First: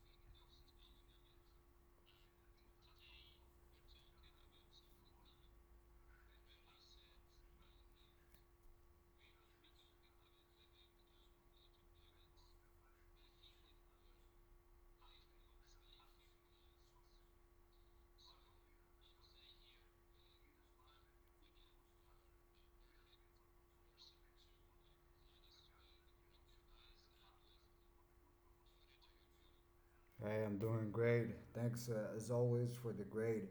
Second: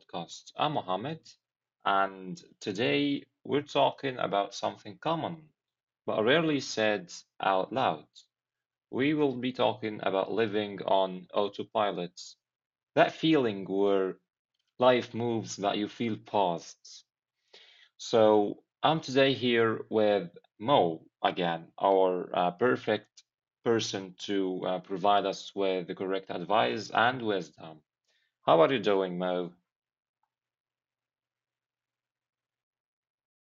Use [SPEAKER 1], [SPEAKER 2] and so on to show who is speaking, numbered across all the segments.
[SPEAKER 1] podcast. I'm Mohammed, and today we're talking about something common but rarely said out loud. We will be talking about living on autopilot, that feeling where life moves but you feel paused. So, I'm today here with Mo again, our perfect person to provide us with the correct advice and wisdom. How are you doing, Mo?
[SPEAKER 2] Hey, I'm doing great. Thanks, as always, for the great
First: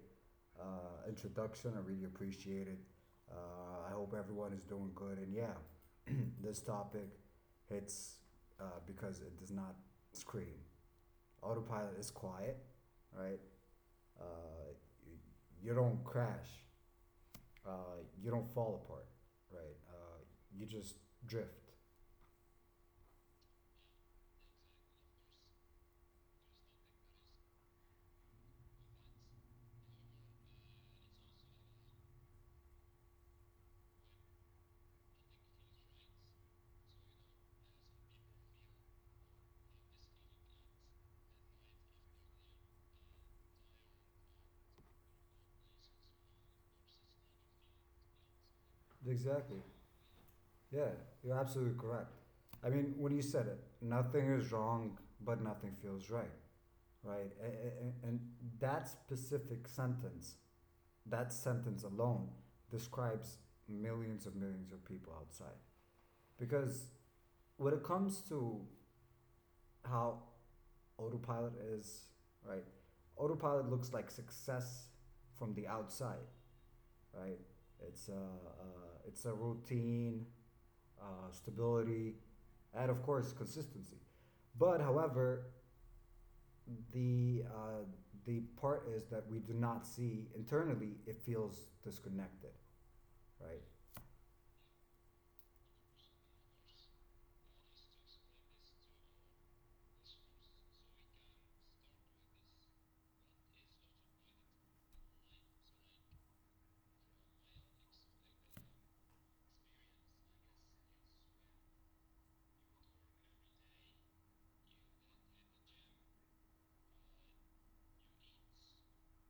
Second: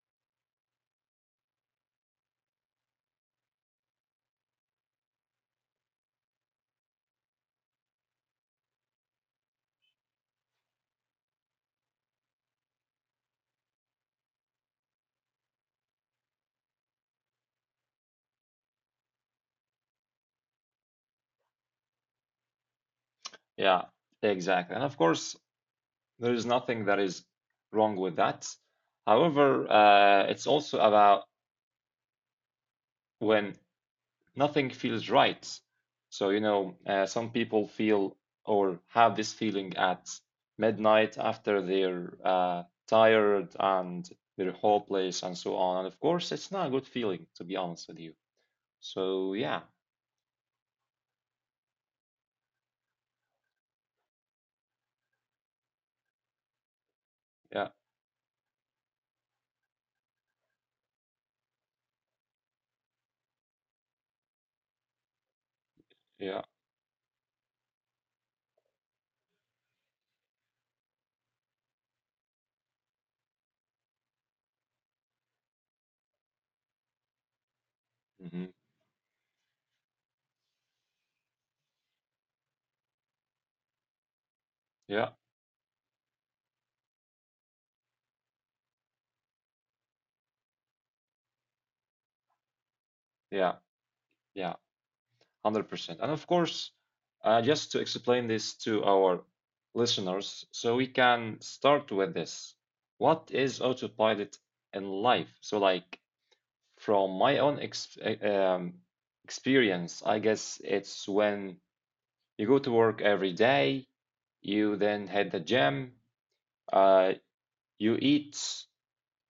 [SPEAKER 2] introduction. I really appreciate it. I hope everyone is doing good. And yeah, this topic hits because it does not scream. Autopilot is quiet, right? Uh, y- you don't crash, uh, you don't fall apart, right? You just drift.
[SPEAKER 1] Yeah, exactly. And of course, there is nothing that is wrong with that. However, it's also about when nothing feels right. So, some people feel or have this feeling at midnight after they're tired and their whole place and so on. And of course, it's not a good feeling, to be honest with you.
[SPEAKER 2] Exactly.
[SPEAKER 1] So, yeah,
[SPEAKER 2] Yeah, you're absolutely correct. I mean, when you said it, nothing is wrong, but nothing feels right, right? A- a-
[SPEAKER 1] yeah,
[SPEAKER 2] a- And that specific sentence, that sentence alone, describes millions of people outside.
[SPEAKER 1] yeah,
[SPEAKER 2] Because when it comes to how autopilot is, right? Autopilot looks like success from the outside, right? It's a,
[SPEAKER 1] mhm,
[SPEAKER 2] uh, it's a routine, stability, and of course consistency. But
[SPEAKER 1] yeah,
[SPEAKER 2] however, the uh, the part is that we do not see internally. It feels disconnected,
[SPEAKER 1] yeah,
[SPEAKER 2] right?
[SPEAKER 1] yeah. 100%. And of course, just to explain this to our listeners, so we can start with this. What is autopilot in life? So, like, from my own ex experience, I guess it's when you go to work every day, you then head the gym, uh, you eat.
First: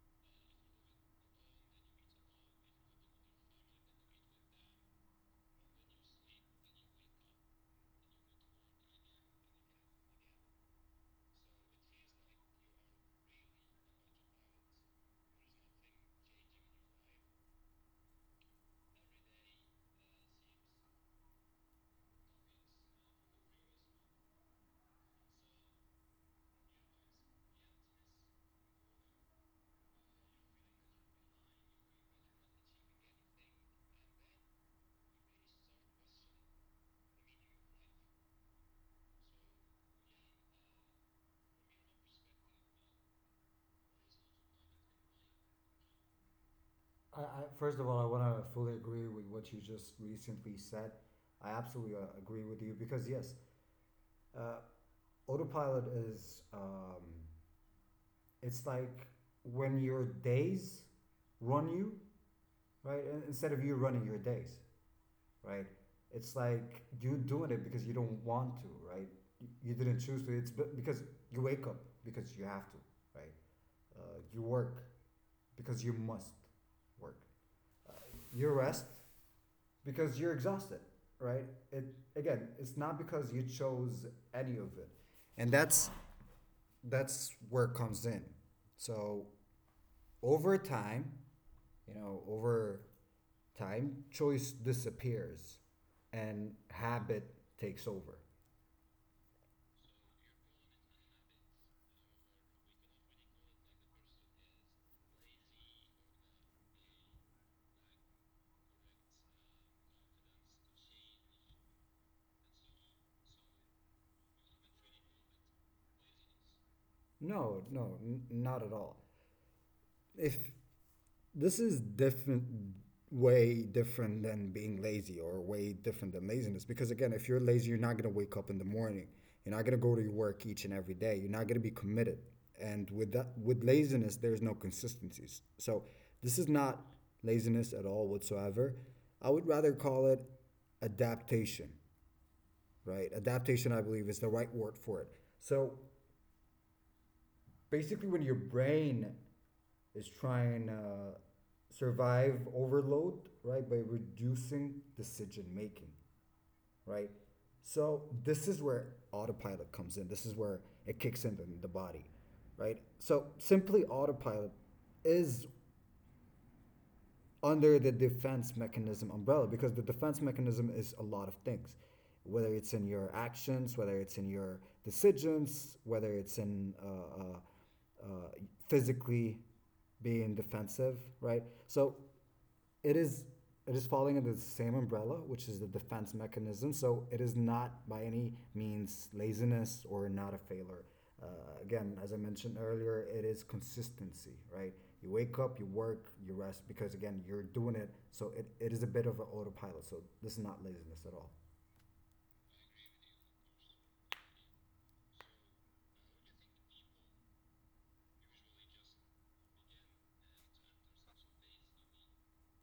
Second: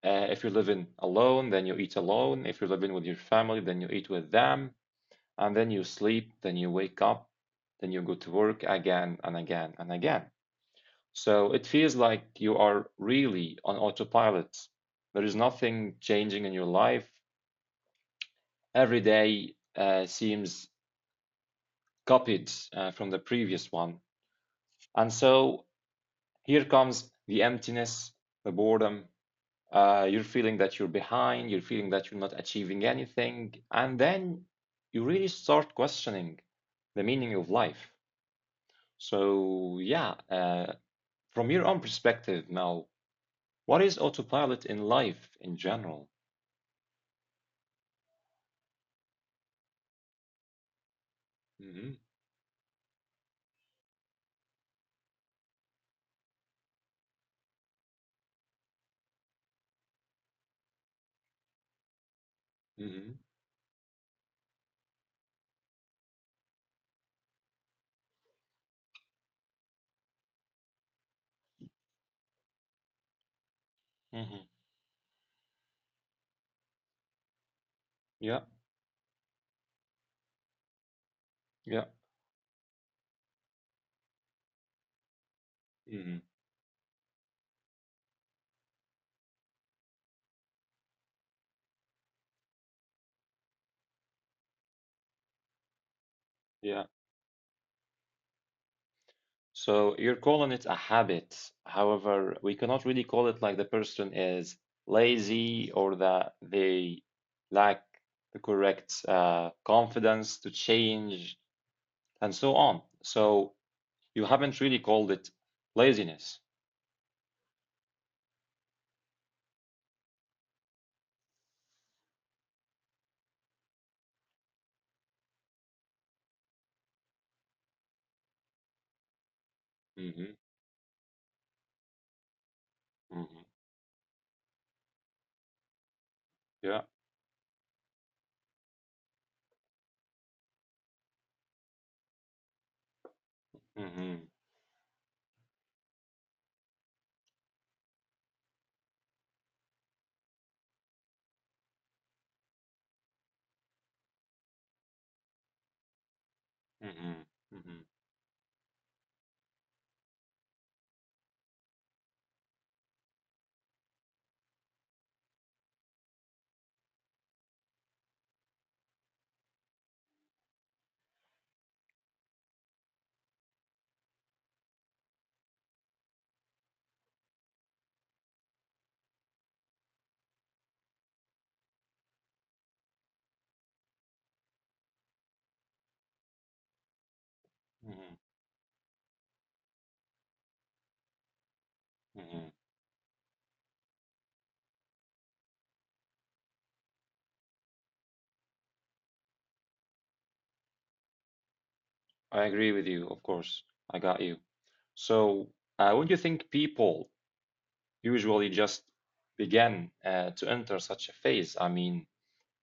[SPEAKER 1] If you're living alone, then you eat alone. If you're living with your family, then you eat with them, and then you sleep, then you wake up, then you go to work again and again and again. So it feels like you are really on autopilot. There is nothing changing in your life. Every day seems copied from the previous one. And so here comes the emptiness, the boredom. You're feeling that you're behind, you're feeling that you're not achieving anything. And then you really start questioning the meaning of life. So, yeah, from your own perspective now, what is autopilot in life in general?
[SPEAKER 2] first of all, I want to fully agree with what you just recently said. I
[SPEAKER 1] Hmm.
[SPEAKER 2] absolutely agree with you because yes, uh, autopilot is it's like when your days run you, right?
[SPEAKER 1] Hmm.
[SPEAKER 2] Instead of you running your days, right? It's like you doing it because you don't want to, right? You- didn't choose to. It's because you wake up because you have to, right? You
[SPEAKER 1] Hmm.
[SPEAKER 2] work because you must work. Uh,
[SPEAKER 1] Yeah,
[SPEAKER 2] you rest because you're exhausted, right?
[SPEAKER 1] yeah.
[SPEAKER 2] It again, it's not because you chose any of it, and that's
[SPEAKER 1] Hmm.
[SPEAKER 2] that's where it comes in. So over time, you know, over time, choice disappears and
[SPEAKER 1] Yeah.
[SPEAKER 2] habit takes over.
[SPEAKER 1] So you're calling it a habit. However, we cannot really call it like the person is lazy or that they lack the correct confidence to change and so on. So you haven't really called it laziness.
[SPEAKER 2] No, no, not at all. If This is different, way different than being lazy or way different than laziness. Because again, if you're lazy, you're not going to wake up in the morning. You're not going to go to your
[SPEAKER 1] Hmm.
[SPEAKER 2] work each and every day. You're not going to be committed. And with that,
[SPEAKER 1] Hmm.
[SPEAKER 2] with laziness, there's no consistencies. So this is not
[SPEAKER 1] Yeah.
[SPEAKER 2] laziness at all whatsoever. I would rather call it adaptation, right? Adaptation, I believe, is the
[SPEAKER 1] Mhm.
[SPEAKER 2] right word for it. So basically when your brain is trying to survive overload, right, by reducing decision making, right?
[SPEAKER 1] Mm-hmm. Mm-hmm.
[SPEAKER 2] So this is where autopilot comes in. This is where it kicks in the body, right? So simply autopilot is under the defense mechanism umbrella because the defense mechanism is a lot of things, whether it's in your actions, whether it's in your decisions, whether it's in uh, uh, physically being defensive, right? So it is, it is falling under the same umbrella, which is the defense mechanism. So it is not by
[SPEAKER 1] Mm-hmm.
[SPEAKER 2] any means laziness or not a failure. Uh, again, as I
[SPEAKER 1] Mm-hmm.
[SPEAKER 2] mentioned earlier, it is consistency, right? You wake up, you work, you rest, because again, you're doing it. So it is a bit of an autopilot. So this is not laziness at all.
[SPEAKER 1] I agree with you, of course. I got you. So, when do you think people usually just begin to enter such a phase? I mean,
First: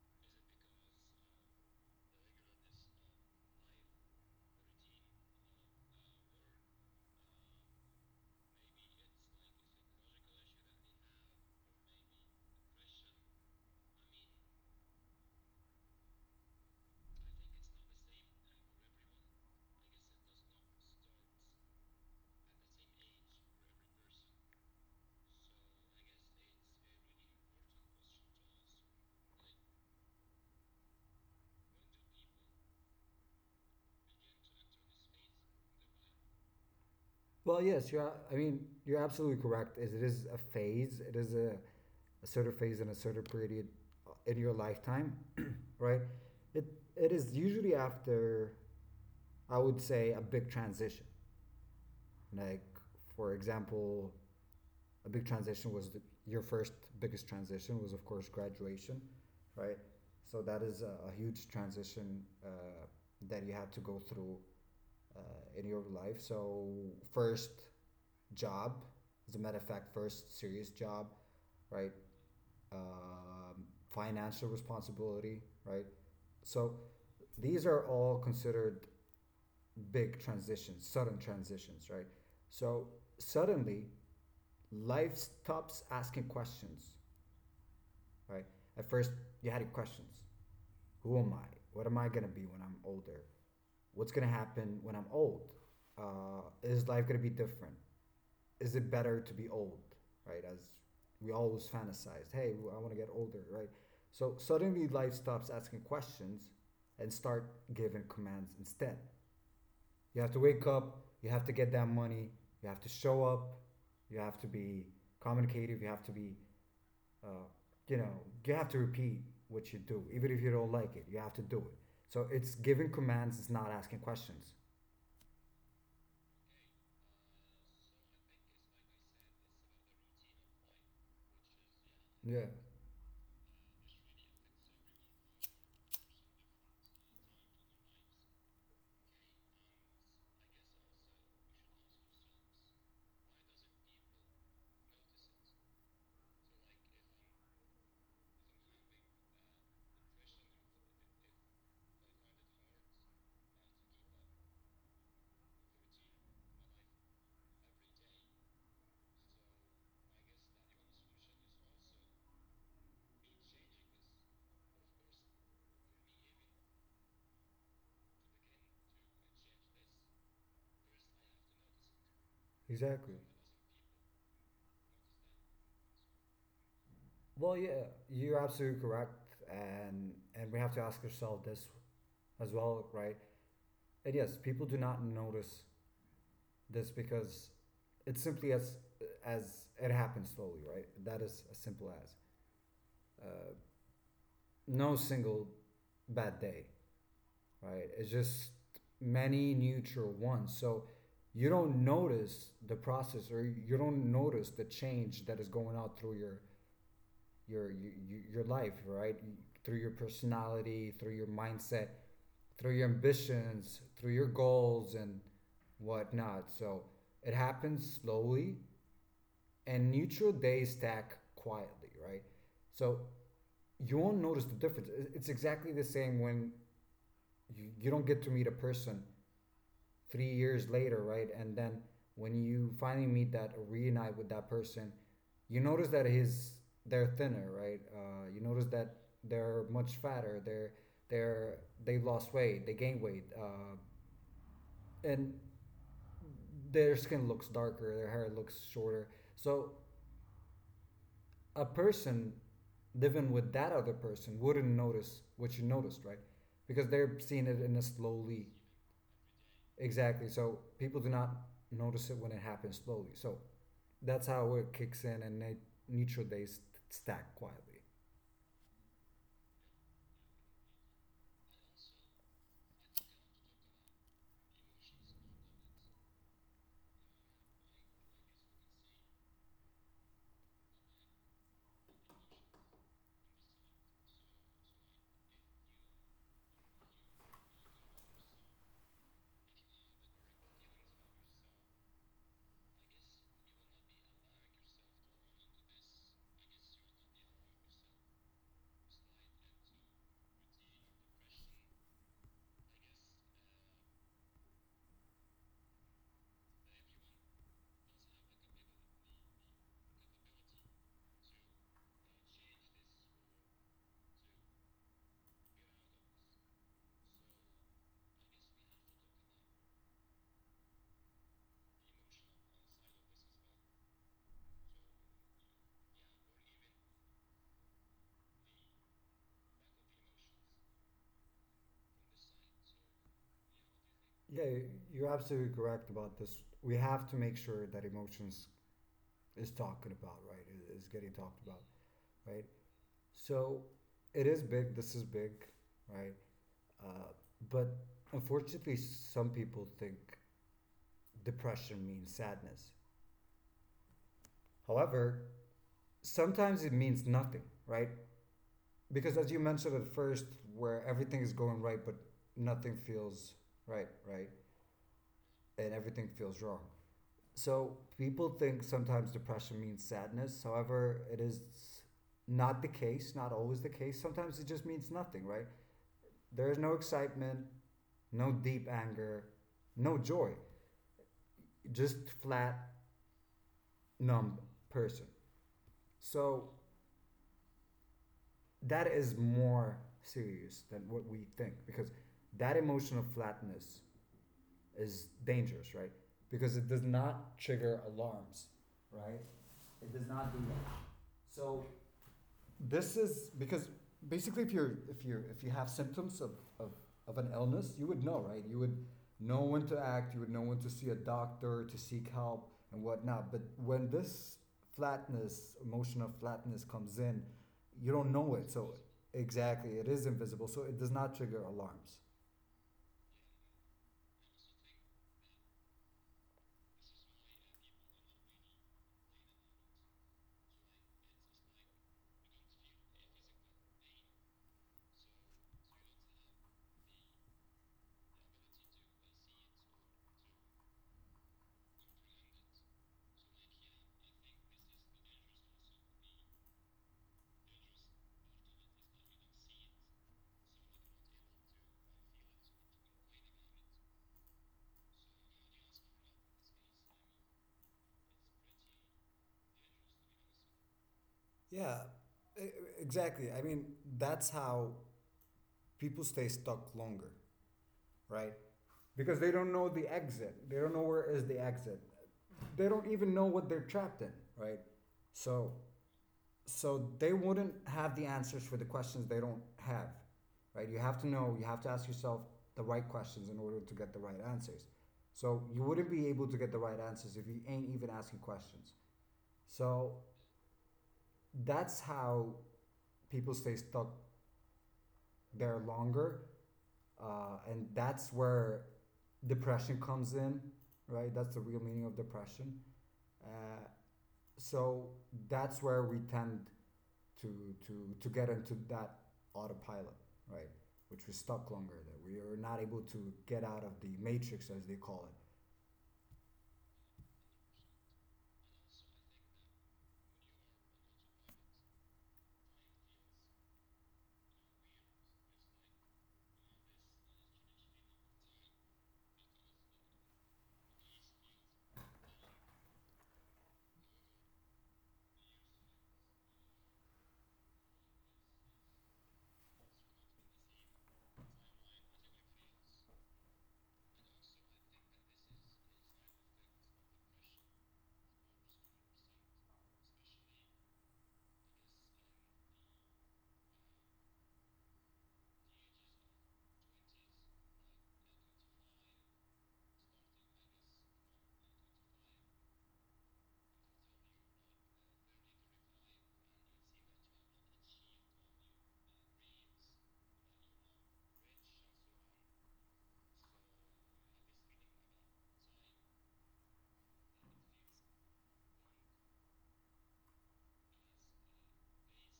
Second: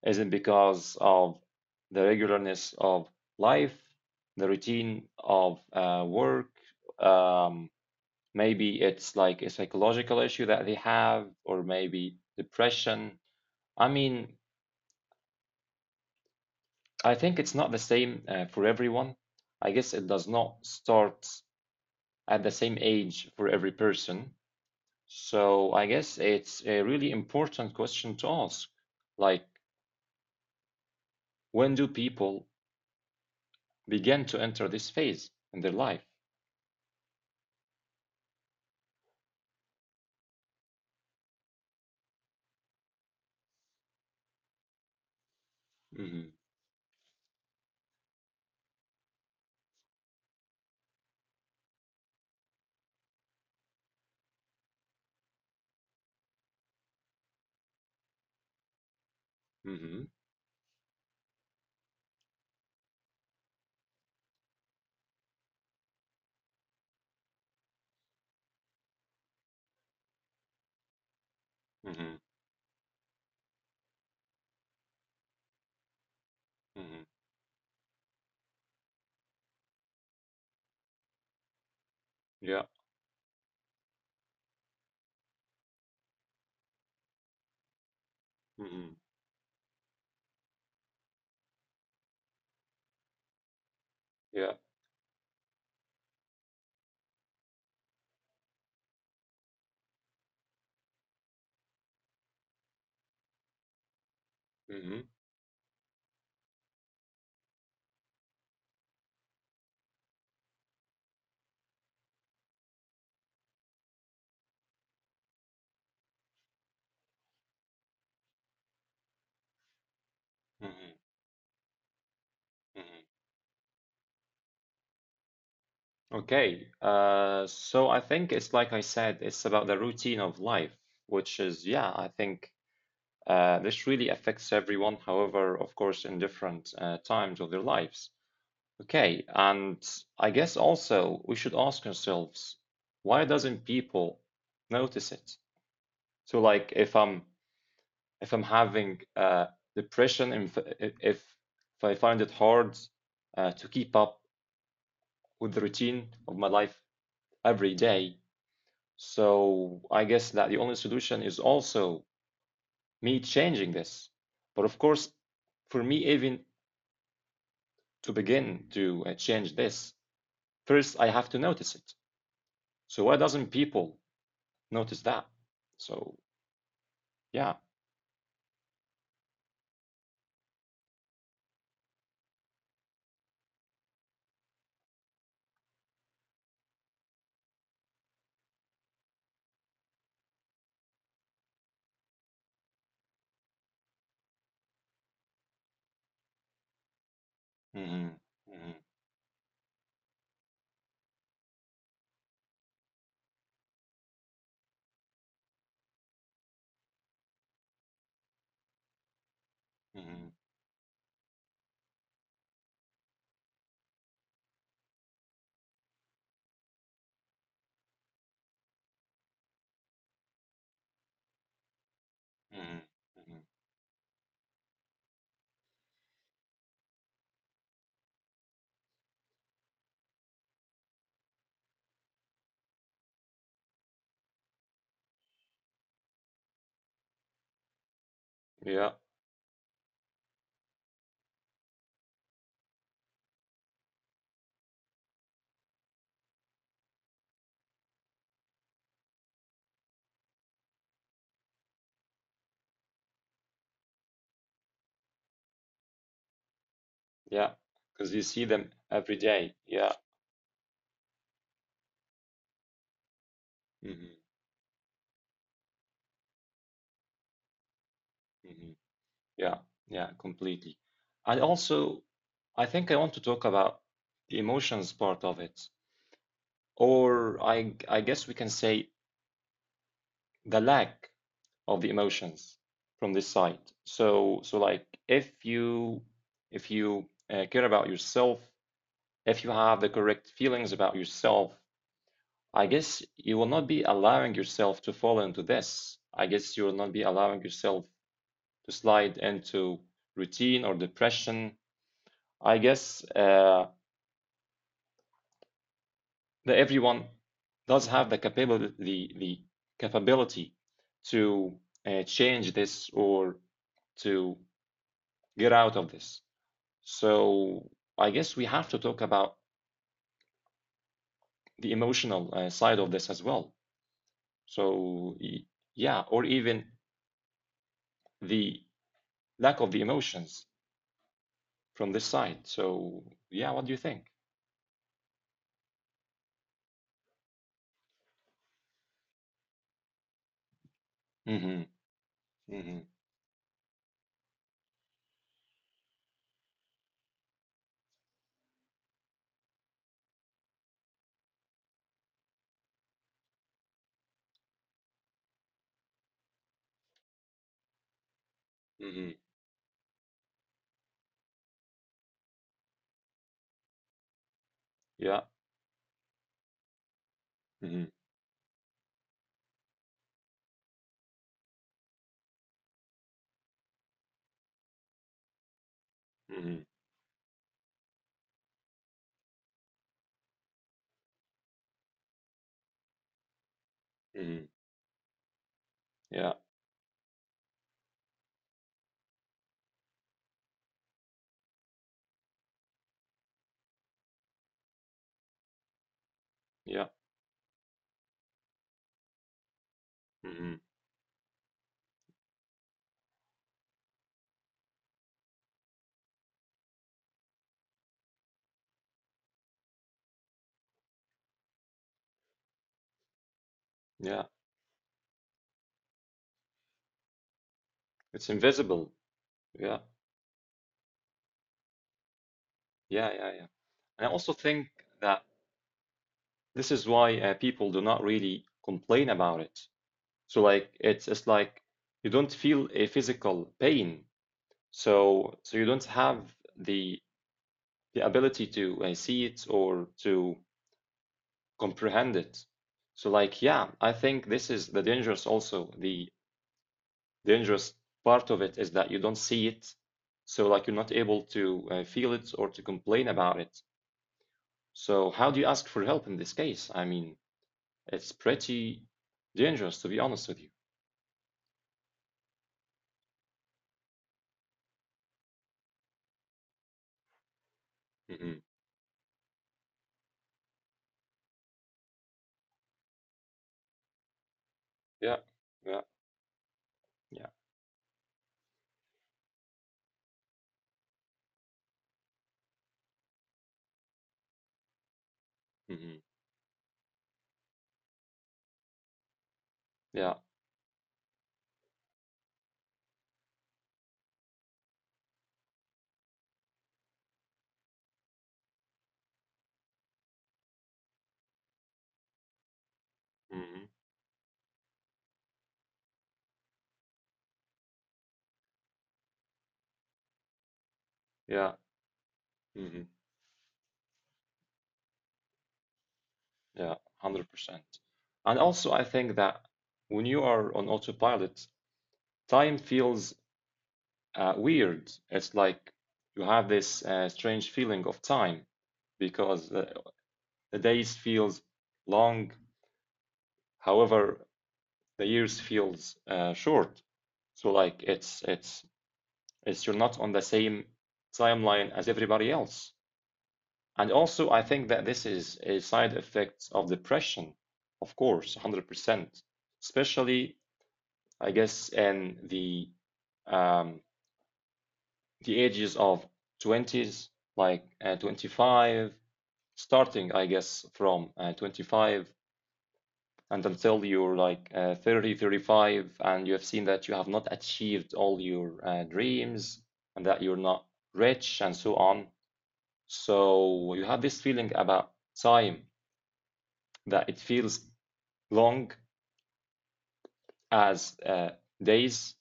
[SPEAKER 1] is it because of the regularness of life, the routine of work? Um, Maybe it's like a psychological issue that they have, or maybe depression. I mean, I think it's not the same for everyone. I guess it does not start at the same age for every person. So I guess it's a really important question to ask. Like, when do people begin to enter this phase in their life?
[SPEAKER 2] Well, yes, I mean, you're absolutely correct. It is a phase. It is a certain phase and a certain period in your lifetime, right?
[SPEAKER 1] Mm-hmm.
[SPEAKER 2] It, it is usually after, I would say, a big transition. Like, for example, a big transition was your first biggest transition was, of course, graduation, right?
[SPEAKER 1] Mm-hmm.
[SPEAKER 2] So that is a huge transition that you had to go through in your life. So first job, as a matter of fact, first serious job, right?
[SPEAKER 1] Mm-hmm.
[SPEAKER 2] Um, financial responsibility, right? So
[SPEAKER 1] Hmm.
[SPEAKER 2] these are all considered big transitions, sudden transitions, right?
[SPEAKER 1] Yeah.
[SPEAKER 2] So suddenly life stops asking questions, right? At
[SPEAKER 1] Mm-hmm.
[SPEAKER 2] first you had questions. Who am I? What am I gonna be when I'm older? What's gonna
[SPEAKER 1] Yeah.
[SPEAKER 2] happen when I'm old? Is life gonna be different? Is it better to be old, right? As we always fantasized, hey, I want to get older, right? So suddenly
[SPEAKER 1] Hmm.
[SPEAKER 2] life stops asking questions and start giving commands instead. You have to wake up, you have to get that money, you have to show up, you have to be communicative, you have to be, uh, you know, you have to repeat what you do, even if you don't
[SPEAKER 1] Mm-hmm.
[SPEAKER 2] like it, you have to do it. So it's giving
[SPEAKER 1] Mm-hmm.
[SPEAKER 2] commands, it's not asking questions.
[SPEAKER 1] Okay. So I think it's like I said, it's about the routine of life, which is, yeah, I
[SPEAKER 2] Yeah,
[SPEAKER 1] think. This really affects everyone, however, of course, in different times of their lives. Okay, and I guess also we should ask ourselves, why doesn't people notice it? So, like, if I'm having depression, if I find it hard to keep up with the routine of my life every day, so I guess that the only solution is also me changing this. But of course, for me, even to begin to change this, first I have to notice it. So why
[SPEAKER 2] exactly.
[SPEAKER 1] doesn't people notice that? So yeah.
[SPEAKER 2] Well, yeah, you're absolutely correct, and we have to ask ourselves this as well, right? And yes, people do not notice this because it's simply as it happens slowly, right? That is as simple as. Uh, no single bad day, right?
[SPEAKER 1] Hmm.
[SPEAKER 2] It's just
[SPEAKER 1] Hmm.
[SPEAKER 2] many neutral ones. So you don't notice the process or you don't notice the change that is going out through your your, your life, right? Through your
[SPEAKER 1] Hmm.
[SPEAKER 2] personality, through your mindset, through your ambitions, through your goals and whatnot. So it happens slowly and neutral days stack quietly, right?
[SPEAKER 1] Hmm.
[SPEAKER 2] So
[SPEAKER 1] Hmm.
[SPEAKER 2] you won't notice the difference. It's exactly the same when you don't get to meet a person 3 years later, right? And then when you finally meet that or reunite with that person, you notice that his they're thinner, right? You notice
[SPEAKER 1] Yeah,
[SPEAKER 2] that they're much fatter. They're they lost weight. They gained weight, and their skin looks darker. Their hair looks shorter. So a person living with that other person wouldn't notice what you noticed, right? Because they're seeing
[SPEAKER 1] yeah.
[SPEAKER 2] it in a
[SPEAKER 1] Because you see
[SPEAKER 2] slowly.
[SPEAKER 1] them every day. Yeah.
[SPEAKER 2] Exactly. So people do not notice it when it happens slowly. So
[SPEAKER 1] Hmm.
[SPEAKER 2] that's how it kicks in, and neutral days stack quietly.
[SPEAKER 1] Hmm. Yeah, yeah, completely. And also, I think I want to talk about the emotions part of it, or I guess we can say the lack of the emotions from this side. So, like if you care about yourself, if you have the correct feelings about yourself, I guess you will not be allowing yourself to fall into this. I guess you will not be allowing yourself to slide into routine or depression. I guess that everyone does have the capability, the capability to change this or to get out of this. So I guess we have to talk about the emotional side of this as well. So yeah, or even the lack of the emotions from this side. So yeah, what do you think?
[SPEAKER 2] Yeah, you're absolutely correct about this. We have to make sure that emotions is talking about, right? Is getting talked about,
[SPEAKER 1] Mm-hmm.
[SPEAKER 2] right?
[SPEAKER 1] Mm-hmm.
[SPEAKER 2] So it is big. This is big, right? Uh, but unfortunately, some people think depression means sadness. However, sometimes it means nothing, right? Because
[SPEAKER 1] Mm-hmm.
[SPEAKER 2] as you mentioned at first, where everything is going right, but nothing feels right, right?
[SPEAKER 1] Yeah.
[SPEAKER 2] And everything feels wrong. So
[SPEAKER 1] Mm-hmm.
[SPEAKER 2] people think sometimes depression means sadness. However, it is not the case, not always the case. Sometimes it just means nothing, right? There is
[SPEAKER 1] Mm-hmm.
[SPEAKER 2] no excitement, no deep anger, no joy, just flat, numb
[SPEAKER 1] Mm-hmm.
[SPEAKER 2] person.
[SPEAKER 1] Yeah.
[SPEAKER 2] So that is more serious than what we think because that emotion of flatness is dangerous, right? Because it does
[SPEAKER 1] Yeah.
[SPEAKER 2] not trigger alarms, right? It does not do
[SPEAKER 1] Mm-hmm.
[SPEAKER 2] that. So this is because basically if you're if you're if you have symptoms of, of, of an illness, you would know, right? You would know when to act, you would know when to see a doctor, to seek help and whatnot. But when
[SPEAKER 1] Yeah.
[SPEAKER 2] this flatness, emotional flatness comes in, you don't
[SPEAKER 1] It's
[SPEAKER 2] know it. So
[SPEAKER 1] invisible.
[SPEAKER 2] exactly,
[SPEAKER 1] Yeah.
[SPEAKER 2] it is invisible. So it does not trigger alarms.
[SPEAKER 1] Yeah. Yeah. Yeah. And I also think that this is why people do not really complain about it. So like it's like you don't feel a physical pain. So you don't have the the ability to see it or to comprehend it. So like yeah, I think this is the dangerous also. The dangerous part of it is that you don't see it. So like you're not able to feel it or to complain about it. So how do you ask for help in this case? I mean, it's pretty dangerous to be honest with you.
[SPEAKER 2] Yeah, e- e, exactly. I mean, that's how people stay stuck longer, right?
[SPEAKER 1] Hmm.
[SPEAKER 2] Because they don't know the exit. They don't know where is the exit. They don't even know what they're trapped in, right?
[SPEAKER 1] Yeah,
[SPEAKER 2] So,
[SPEAKER 1] yeah,
[SPEAKER 2] so they
[SPEAKER 1] yeah.
[SPEAKER 2] wouldn't have the answers for the questions they don't have, right? You have to know. You have to ask yourself the right questions in order to get the right answers. So you wouldn't
[SPEAKER 1] Hmm.
[SPEAKER 2] be able to get the right answers if you ain't even asking questions. So
[SPEAKER 1] Yeah.
[SPEAKER 2] that's how people stay stuck they're longer, and that's where depression comes in, right? That's the real meaning of depression. Uh,
[SPEAKER 1] Mhm.
[SPEAKER 2] so that's where we tend to to to get into that autopilot, right? Which we're stuck
[SPEAKER 1] Yeah.
[SPEAKER 2] longer, that we are not able
[SPEAKER 1] Hmm.
[SPEAKER 2] to get out of the matrix, as they call it.
[SPEAKER 1] Yeah. 100%. And also, I think that when you are on autopilot, time feels weird. It's like you have this strange feeling of time because the days feels long, however, the years feels short. So like it's you're not on the same timeline as everybody else. And also, I think that this is a side effect of depression, of course, 100%, especially, I guess, in um, the ages of 20s, like 25, starting, I guess, from 25 and until you're like 30, 35, and you have seen that you have not achieved all your dreams and that you're not rich and so on. So you have this feeling about time that it feels long as days.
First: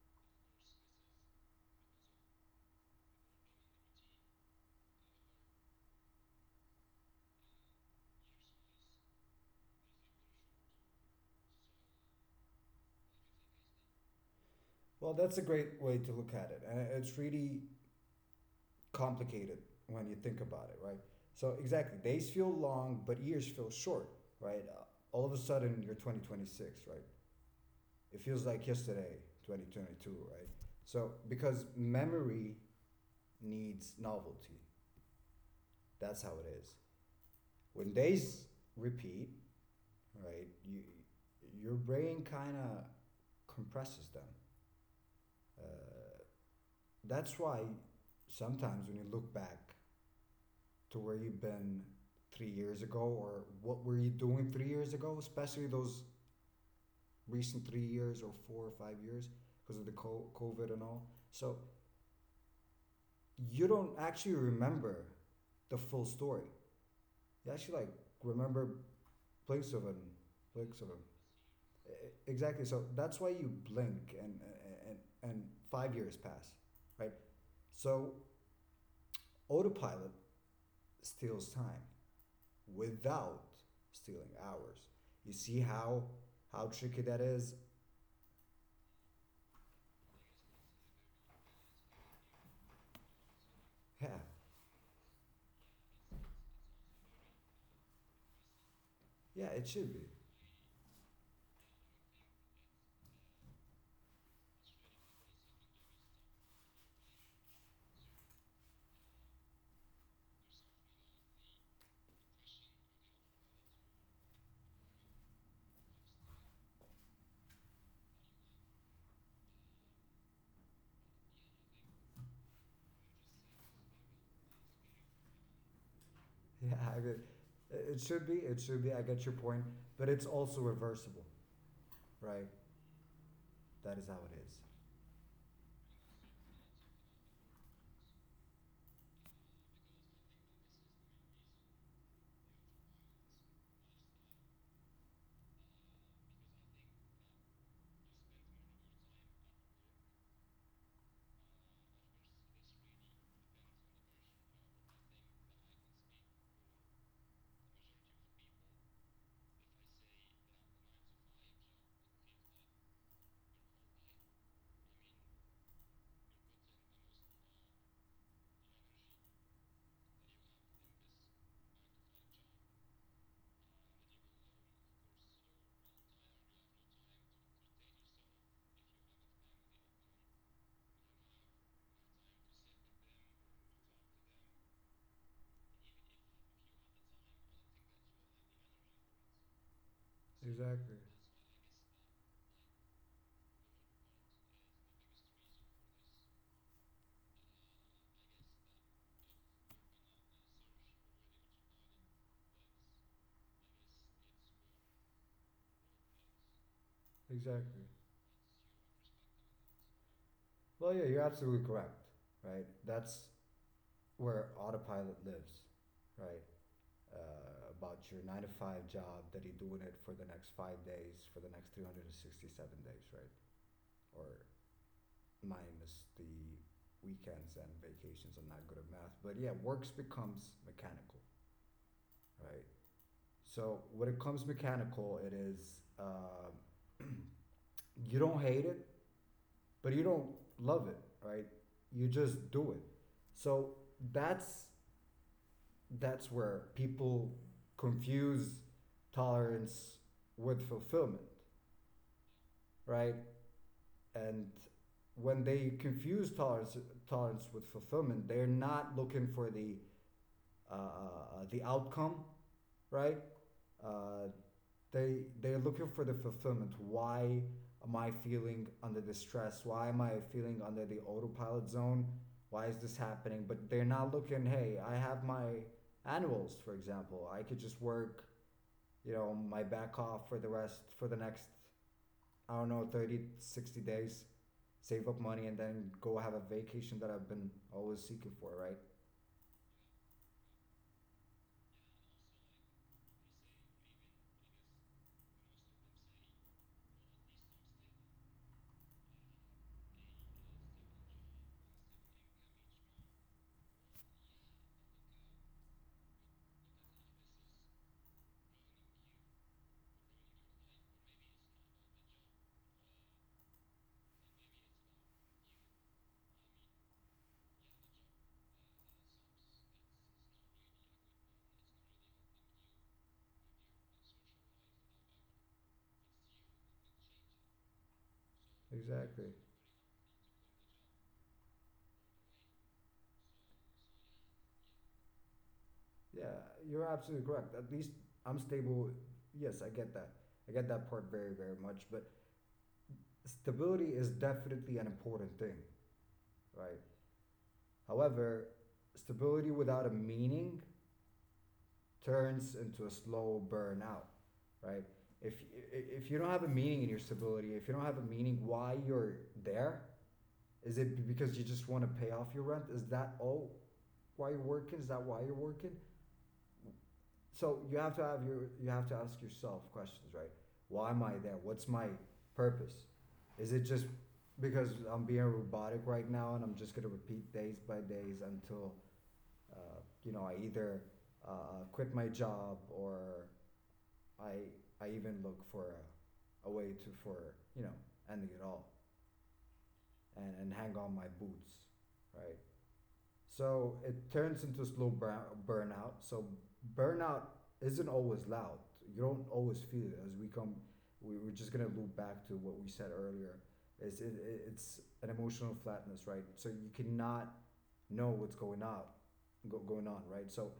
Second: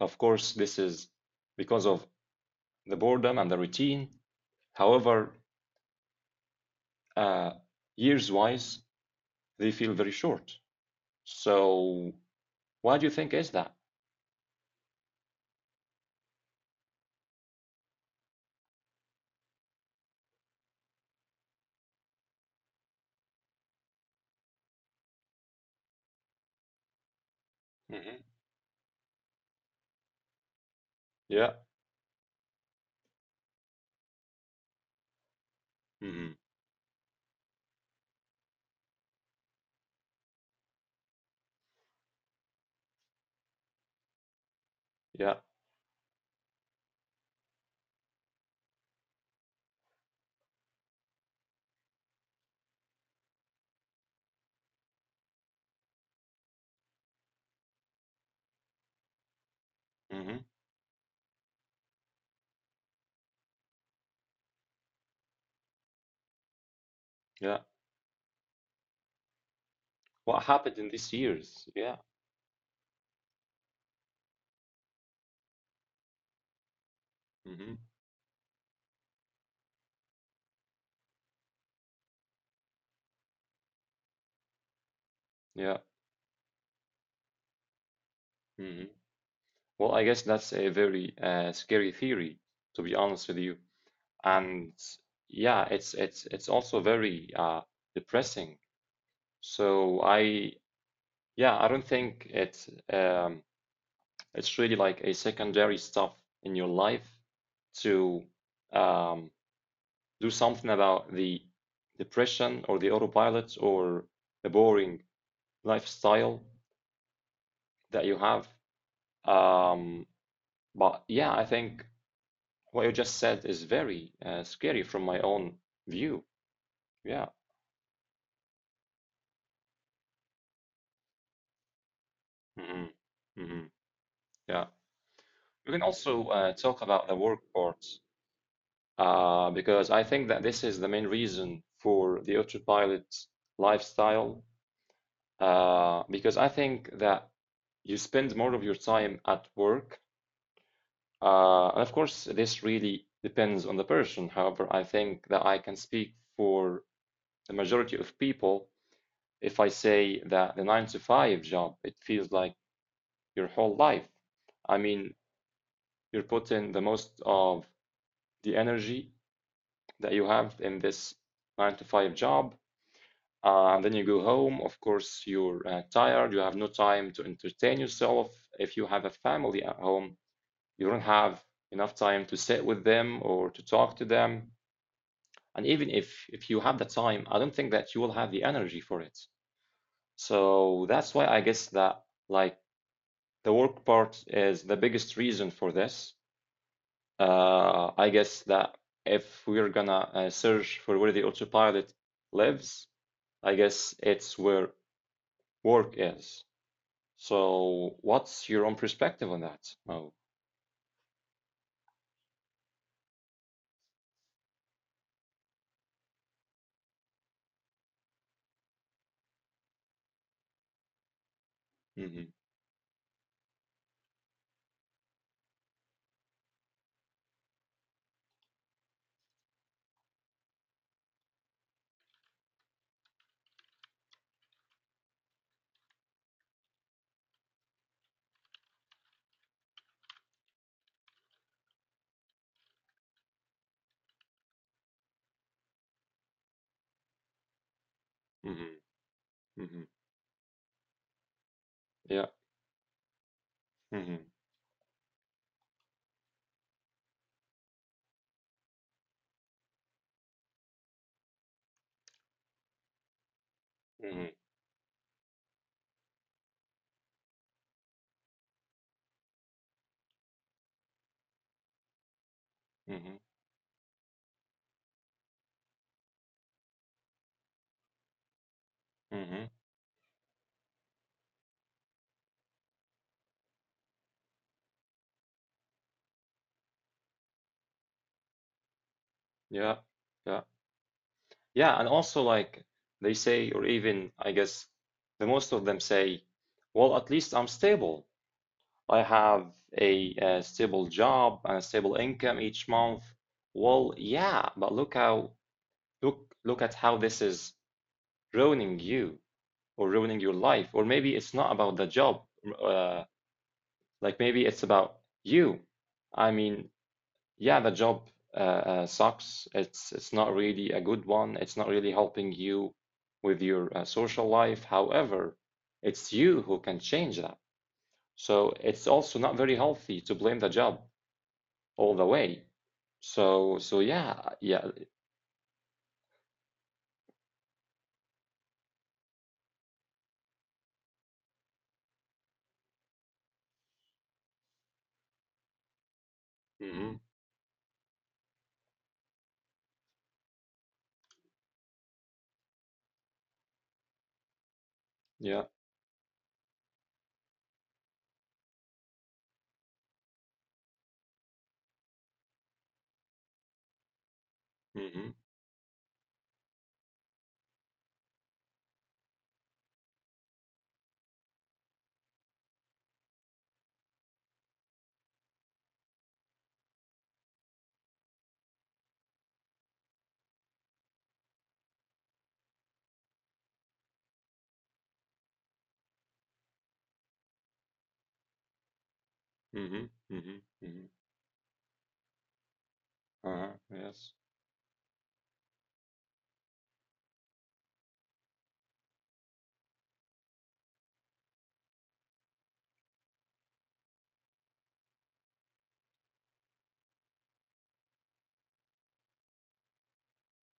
[SPEAKER 1] Of course, this is because of the boredom and the routine. However, uh, years wise, they feel very short. So, why do you think is that?
[SPEAKER 2] Well, that's a great way to look at it, and it's really complicated when you think about it, right? So exactly, days feel long, but years feel short, right? All of a sudden, you're 2026, right? It
[SPEAKER 1] Hmm.
[SPEAKER 2] feels like yesterday, 2022, right? So
[SPEAKER 1] Yeah.
[SPEAKER 2] because memory needs novelty, that's how
[SPEAKER 1] Hmm.
[SPEAKER 2] it is. When days repeat, right? Your brain kind of compresses them.
[SPEAKER 1] Yeah.
[SPEAKER 2] Uh, that's why sometimes when you look back to where you've been 3 years ago, or what were you doing 3 years ago, especially those recent 3 years or 4 or 5 years because of the
[SPEAKER 1] Hmm.
[SPEAKER 2] covid and all. So you don't actually remember the full story. You
[SPEAKER 1] Yeah.
[SPEAKER 2] actually like remember blinks of them.
[SPEAKER 1] What
[SPEAKER 2] Blinks
[SPEAKER 1] happened
[SPEAKER 2] of
[SPEAKER 1] in
[SPEAKER 2] them,
[SPEAKER 1] these years? Yeah.
[SPEAKER 2] exactly. So that's why you blink and and and 5 years pass, right?
[SPEAKER 1] Hmm.
[SPEAKER 2] So autopilot steals time without stealing ours. You see
[SPEAKER 1] Yeah.
[SPEAKER 2] how tricky that is?
[SPEAKER 1] Hmm. Well, I guess that's a very scary theory, to be honest with you.
[SPEAKER 2] Yeah,
[SPEAKER 1] And yeah, it's also very depressing.
[SPEAKER 2] yeah, it should be.
[SPEAKER 1] So I, yeah, I don't think it's really like a secondary stuff in your life to um, do something about the depression or the autopilot or the boring lifestyle that you have. Um, but yeah, I think what you just said is very scary from my own view.
[SPEAKER 2] Yeah, I mean,
[SPEAKER 1] Yeah.
[SPEAKER 2] it should be. It should be. I get your point, but it's also reversible, right?
[SPEAKER 1] Hmm. Hmm.
[SPEAKER 2] That is how it is.
[SPEAKER 1] Yeah. We can also talk about the work part because I think that this is the main reason for the autopilot lifestyle. Because I think that you spend more of your time at work. And of course, this really depends on the person. However, I think that I can speak for the majority of people if I say that the nine to five job, it feels like your whole life. I mean, you're putting the most of the energy that you have in this nine to five job. And then you go home. Of course, you're tired. You have no time to entertain yourself. If you have a family at home, you don't have enough time to sit with them or to talk to them. And even if you have the time, I don't think that you will have the energy for it. So
[SPEAKER 2] Exactly.
[SPEAKER 1] that's why I guess that like the work part is the biggest reason for this. I guess that if we're gonna search for where the autopilot lives, I guess it's where work is.
[SPEAKER 2] Exactly.
[SPEAKER 1] So, what's your own perspective on that? Oh,
[SPEAKER 2] Well, yeah, you're absolutely correct. Right. That's where autopilot lives. Right. About your 9-to-5 job that you're doing it for the next 5 days, for the next
[SPEAKER 1] mm-hmm,
[SPEAKER 2] 367 days, right? Or minus the weekends and vacations. I'm not good at math, but yeah, works becomes mechanical, right? So when it comes mechanical, it is you don't hate it, but you don't love it, right? You just do it. So that's that's where people confuse
[SPEAKER 1] mm-hmm, mm-hmm,
[SPEAKER 2] tolerance with fulfillment,
[SPEAKER 1] yeah,
[SPEAKER 2] right?
[SPEAKER 1] mm-hmm,
[SPEAKER 2] And when they confuse tolerance with fulfillment, they're not looking for the outcome, right?
[SPEAKER 1] mm-hmm,
[SPEAKER 2] Uh, they're looking for the fulfillment. Why am I feeling under the stress? Why am I feeling under the autopilot zone? Why is this
[SPEAKER 1] mm-hmm,
[SPEAKER 2] happening? But they're not looking. Hey, I have my annuals, for example. I could just work,
[SPEAKER 1] mm-hmm,
[SPEAKER 2] my back off for the rest for the next I don't know 30-60 days, save up money, and then go have a vacation that I've been always seeking for, right?
[SPEAKER 1] yeah, yeah, yeah. And also, like they say, or even I guess the most of them say, well, at least I'm stable. I have a stable job and a stable income each month. Well, yeah, but look at how this is ruining you or ruining your life. Or maybe it's not about the job. Uh, Like maybe it's about you. I mean, yeah, the job sucks. It's not really a good one. It's not really helping you with your social life. However, it's you who can change that. So it's also
[SPEAKER 2] Exactly.
[SPEAKER 1] not very healthy to blame the job all the way. So yeah, yeah.
[SPEAKER 2] Yeah, you're absolutely correct. At least I'm stable. Yes, I get that. I get that part very, very much. But stability is definitely an important thing, right?
[SPEAKER 1] Hmm.
[SPEAKER 2] However, stability without a meaning turns into a slow burnout, right? If,
[SPEAKER 1] Yeah.
[SPEAKER 2] if you don't have a meaning in your stability, if you don't have a meaning why you're there, is it because you just want to pay off your rent? Is that all why you're working? Is that
[SPEAKER 1] Hmm.
[SPEAKER 2] why you're working? So you have to ask yourself questions, right? Why am I there? What's my purpose? Is it just because I'm being robotic right now and I'm just gonna repeat days by days until I either quit my job or I I even look for a way to for you know ending it all
[SPEAKER 1] Hmm.
[SPEAKER 2] and,
[SPEAKER 1] Hmm.
[SPEAKER 2] and hang
[SPEAKER 1] Hmm.
[SPEAKER 2] on my boots, right?
[SPEAKER 1] Uh-huh.
[SPEAKER 2] So it
[SPEAKER 1] Yes.
[SPEAKER 2] turns into slow burnout. So burnout isn't always loud. You don't always feel it. As we come, we're just gonna loop back to what we said earlier. It's an emotional flatness, right? So you cannot know going on, right? So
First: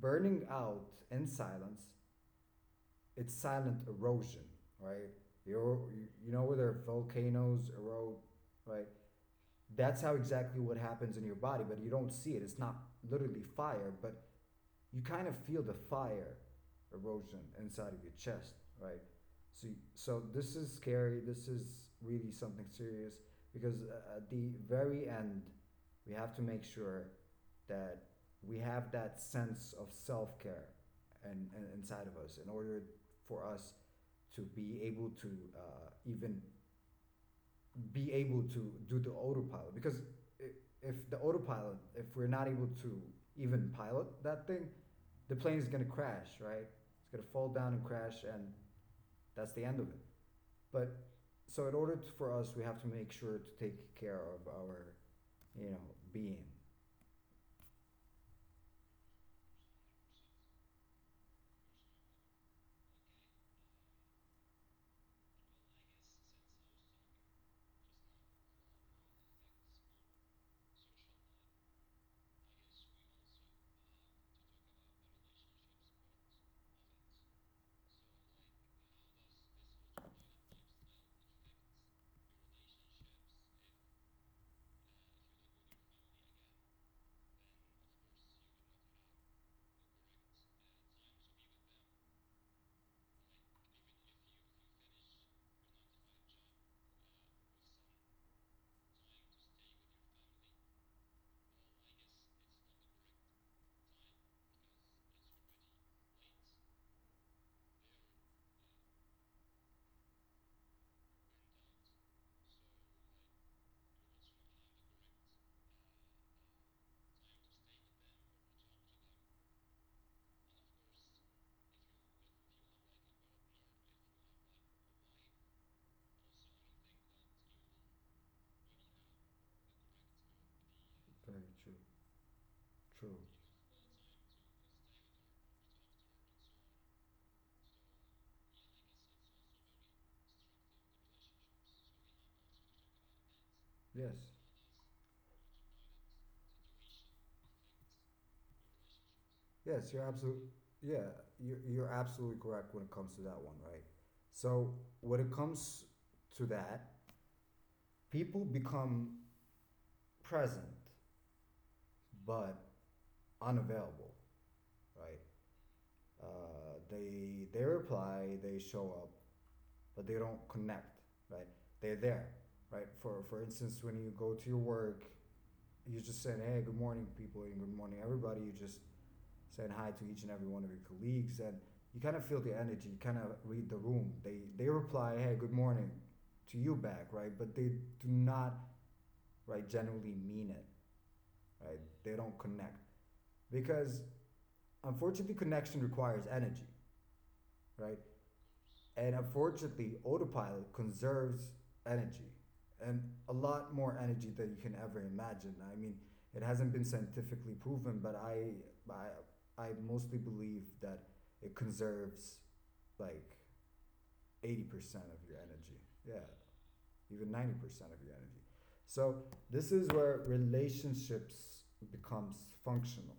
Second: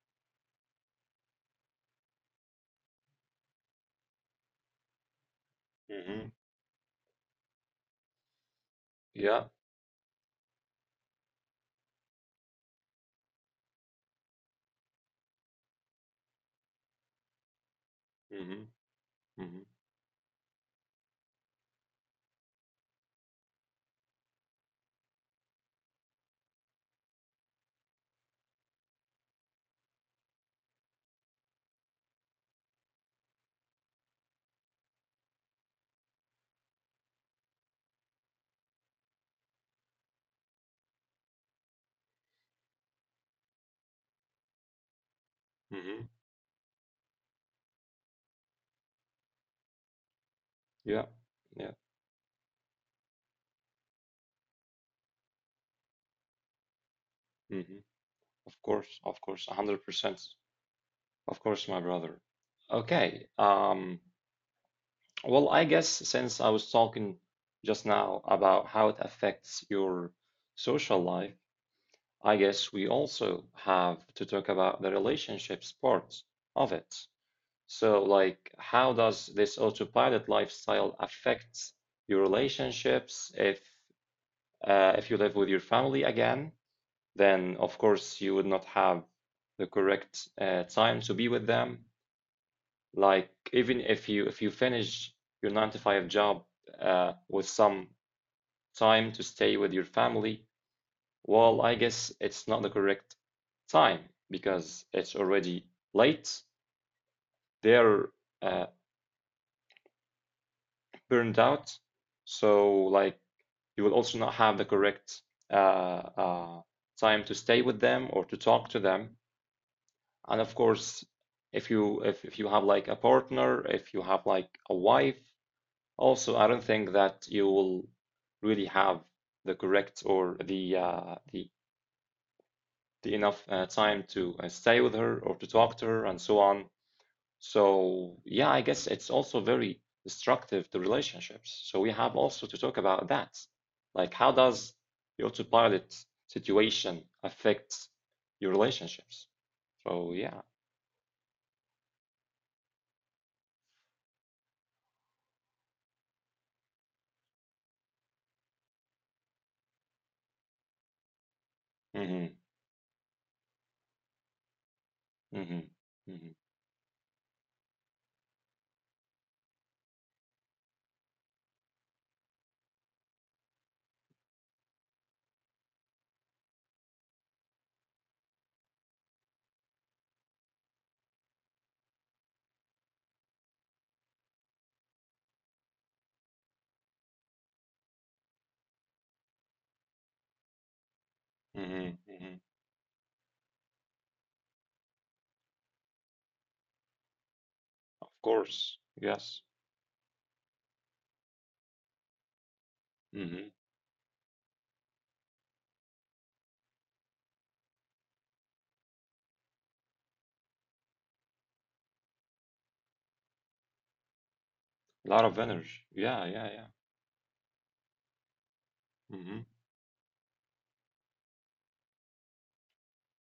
[SPEAKER 2] burning out in silence, it's silent erosion, right? You
[SPEAKER 1] Hmm.
[SPEAKER 2] you know where there are volcanoes erode, right?
[SPEAKER 1] Yeah.
[SPEAKER 2] That's how exactly what happens in your body, but you don't see it. It's not literally fire, but you kind of feel the fire erosion inside of your chest,
[SPEAKER 1] Hmm.
[SPEAKER 2] right?
[SPEAKER 1] Hmm.
[SPEAKER 2] So, so this is scary. This is really something serious because at the very end, we have to make sure that we have that sense of self care and, inside of us in order for us to be able to even be able to do the autopilot because if the autopilot if we're not able to even pilot that thing, the plane is going to
[SPEAKER 1] Hmm.
[SPEAKER 2] crash, right? It's going to fall down and crash, and that's the end of it. But
[SPEAKER 1] Yeah.
[SPEAKER 2] so
[SPEAKER 1] Yeah.
[SPEAKER 2] in order to, for us, we have to make sure to take care of our you know being.
[SPEAKER 1] Hmm. Of course, 100%. Of course, my brother. Okay. Well, I guess since I was talking just now about how it affects your social life, I guess we also have to talk about the relationships part of it. So, like, how does this autopilot lifestyle affect your relationships if you live with your family again? Then of course you would not have the correct time to be with them. Like even if you finish your nine to five job with some time to stay with your family, well, I guess it's not the correct time because it's already late. They're uh, burned out, so like you will also not have the correct uh, uh, time to stay with them or to talk to them. And of course, if you have like a partner, if you have like a wife, also I don't think that you will really have the correct or the uh,
[SPEAKER 2] Very
[SPEAKER 1] the
[SPEAKER 2] true,
[SPEAKER 1] the
[SPEAKER 2] true.
[SPEAKER 1] enough time to stay with her or to talk to her and so on. So yeah, I guess it's also very destructive to relationships. So we have also to talk about that. Like how
[SPEAKER 2] Yes.
[SPEAKER 1] does the autopilot situation affect your relationships?
[SPEAKER 2] yes you're
[SPEAKER 1] So yeah.
[SPEAKER 2] absolutely Yeah, you're absolutely correct when it comes to that one, right? So when it comes to that, people become present
[SPEAKER 1] Hmm.
[SPEAKER 2] but unavailable, right?
[SPEAKER 1] Hmm.
[SPEAKER 2] They reply, they show up, but they don't connect, right? They're there, right? For instance, when you go to your work, you just saying, "Hey, good morning, people," and "Good morning, everybody." You just saying hi to each and every one of your colleagues, and you kind of feel the energy. You kind of read the room. They reply, "Hey, good morning," to you back, right? But they do not, right, generally mean it, right?
[SPEAKER 1] Hmm.
[SPEAKER 2] They don't
[SPEAKER 1] Hmm.
[SPEAKER 2] connect because unfortunately, connection requires energy, right?
[SPEAKER 1] Of course.
[SPEAKER 2] And
[SPEAKER 1] Yes.
[SPEAKER 2] unfortunately, autopilot conserves energy, and a
[SPEAKER 1] Hmm.
[SPEAKER 2] lot more energy than you can ever imagine. I mean, it hasn't been scientifically proven, but I mostly believe that it conserves like 80%
[SPEAKER 1] A lot
[SPEAKER 2] of your
[SPEAKER 1] of
[SPEAKER 2] energy.
[SPEAKER 1] energy. Yeah,
[SPEAKER 2] Yeah,
[SPEAKER 1] yeah, yeah.
[SPEAKER 2] even 90% of your energy. So
[SPEAKER 1] Hmm.
[SPEAKER 2] this is where relationships becomes functional,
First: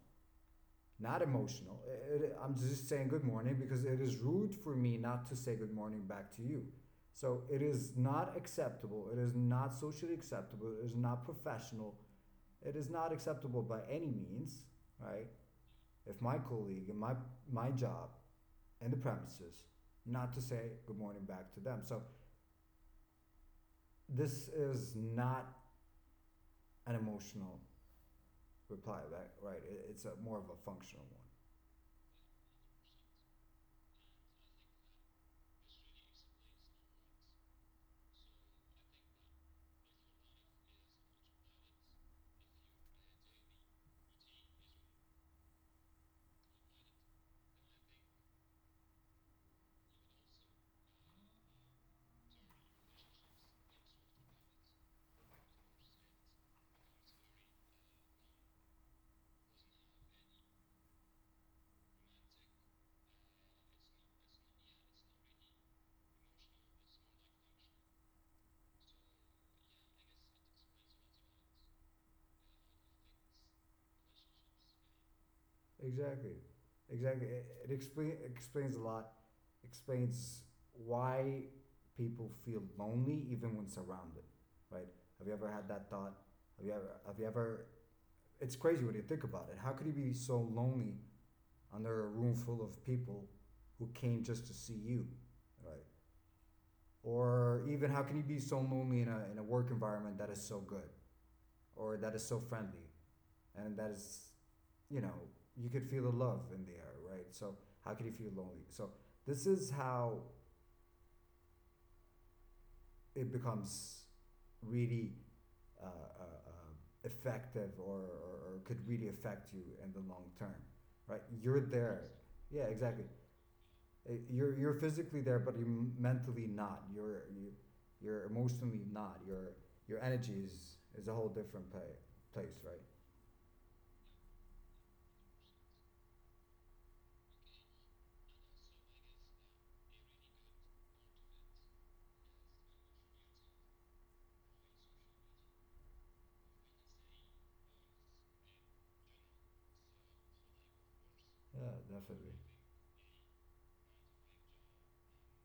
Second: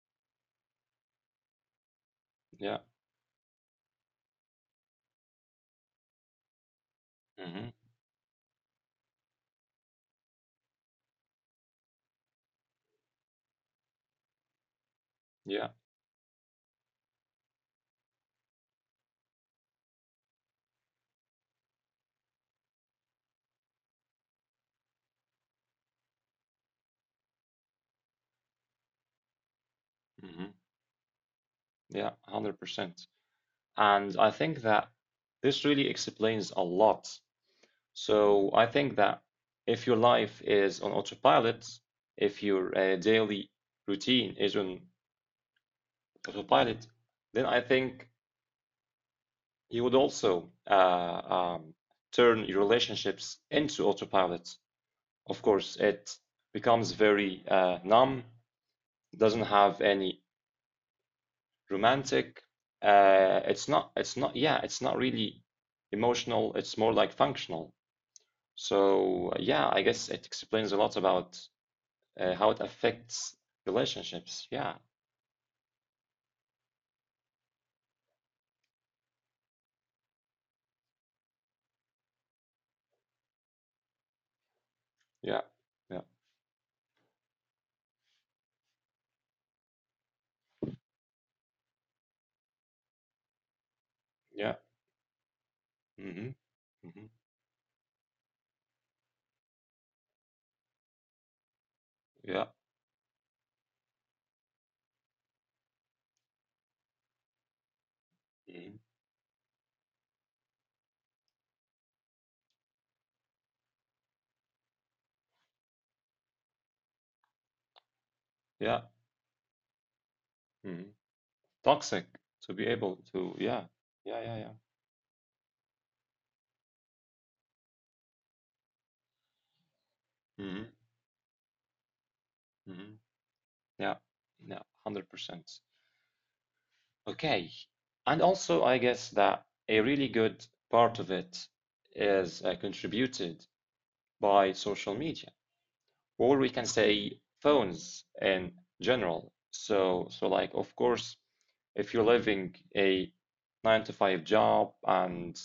[SPEAKER 2] not emotional. I'm
[SPEAKER 1] Yeah.
[SPEAKER 2] just saying good morning because it is rude for me not to say good morning back to you. So it
[SPEAKER 1] Hmm.
[SPEAKER 2] is not acceptable. It is not socially acceptable. It is not professional. It is not acceptable by any means, right?
[SPEAKER 1] Yeah.
[SPEAKER 2] If my colleague and my job and the premises not to say good morning back to them. So this is not an emotional reply back, right? It's a more of
[SPEAKER 1] Hmm.
[SPEAKER 2] a functional one.
[SPEAKER 1] Yeah, 100%. And I think that this really explains a lot. So I think that if your life is on autopilot, if your daily routine is on autopilot, then I think you would also turn your relationships into autopilot. Of course, it becomes very numb, doesn't have any romantic. It's not, yeah, it's not really emotional. It's more like functional. So yeah, I guess it explains a lot about how it affects relationships. Yeah,
[SPEAKER 2] Exactly, exactly. Explains a lot. Explains why people feel lonely even when surrounded, right? Have you
[SPEAKER 1] yeah,
[SPEAKER 2] ever had that
[SPEAKER 1] yeah,
[SPEAKER 2] thought? Have you ever? Have you ever? It's crazy when you think about it. How could you be so lonely under a room full of people who came just to
[SPEAKER 1] yeah.
[SPEAKER 2] see you, right?
[SPEAKER 1] Mm-hmm, mm-hmm,
[SPEAKER 2] Or even how can you be so lonely in a work environment that is so good or that is so
[SPEAKER 1] yeah,
[SPEAKER 2] friendly? And that is, you know, you could feel the love in the air, right? So how could you feel lonely?
[SPEAKER 1] mm-hmm,
[SPEAKER 2] So this is how it becomes really effective, or
[SPEAKER 1] yeah,
[SPEAKER 2] could really affect you in the long term,
[SPEAKER 1] mm-hmm.
[SPEAKER 2] right? You're there.
[SPEAKER 1] Toxic to
[SPEAKER 2] Yeah,
[SPEAKER 1] be able
[SPEAKER 2] exactly.
[SPEAKER 1] to, yeah, yeah, yeah,
[SPEAKER 2] You're
[SPEAKER 1] yeah.
[SPEAKER 2] physically there, but you're mentally not, you're emotionally not, your energy
[SPEAKER 1] Mm-hmm,
[SPEAKER 2] is a whole different place, right?
[SPEAKER 1] mm-hmm, yeah, yeah, 100%. Okay. And also, I guess that a really good part of it is contributed by social media, or we can say phones in general. So, like, of course,
[SPEAKER 2] Yeah,
[SPEAKER 1] if you're
[SPEAKER 2] definitely,
[SPEAKER 1] living a nine to five job and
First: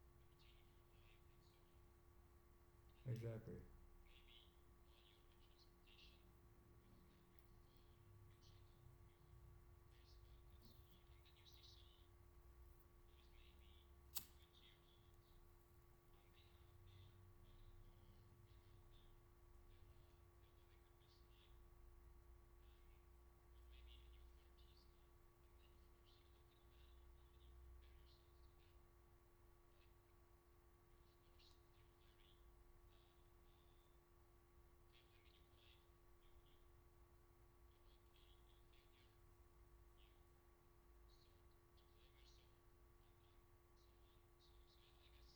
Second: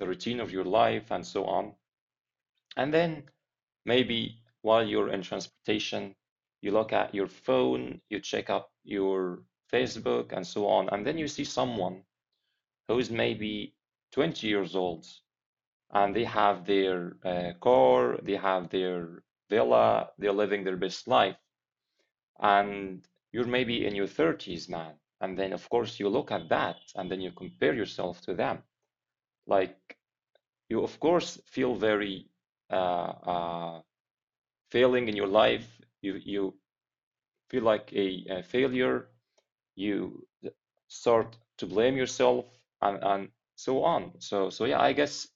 [SPEAKER 1] the routine of your life and so on, and then
[SPEAKER 2] exactly.
[SPEAKER 1] maybe while you're in transportation, you look at your phone, you check up your Facebook and so on, and then you see someone who's maybe 20 years old and they have their car, they have their villa, they're living their best life. And you're maybe in your 30s, man. And then, of course, you look at that and then you compare yourself to them. Like, you, of course, feel very uh, uh, failing in your life. You feel like a failure. You start to blame yourself and so on. So yeah, I guess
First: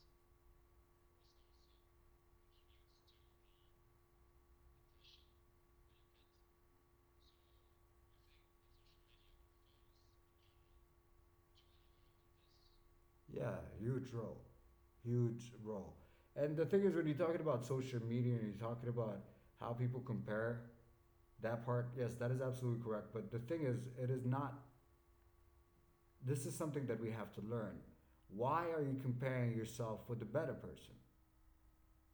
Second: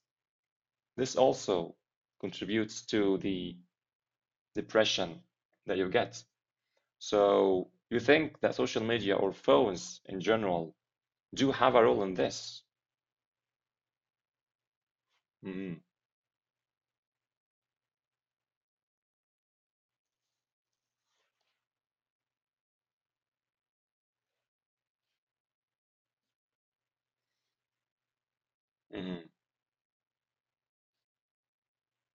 [SPEAKER 1] this also contributes to the depression that you get. So you think that social media or phones in general do have a role in this?
[SPEAKER 2] Yeah, huge role, huge
[SPEAKER 1] Hmm.
[SPEAKER 2] role. And the thing is, when you're talking about social media and you're talking about how people compare, that part, yes, that is absolutely correct. But the thing is, it is not, this is something that we have to learn. Why are you
[SPEAKER 1] Hmm.
[SPEAKER 2] comparing yourself with the better person?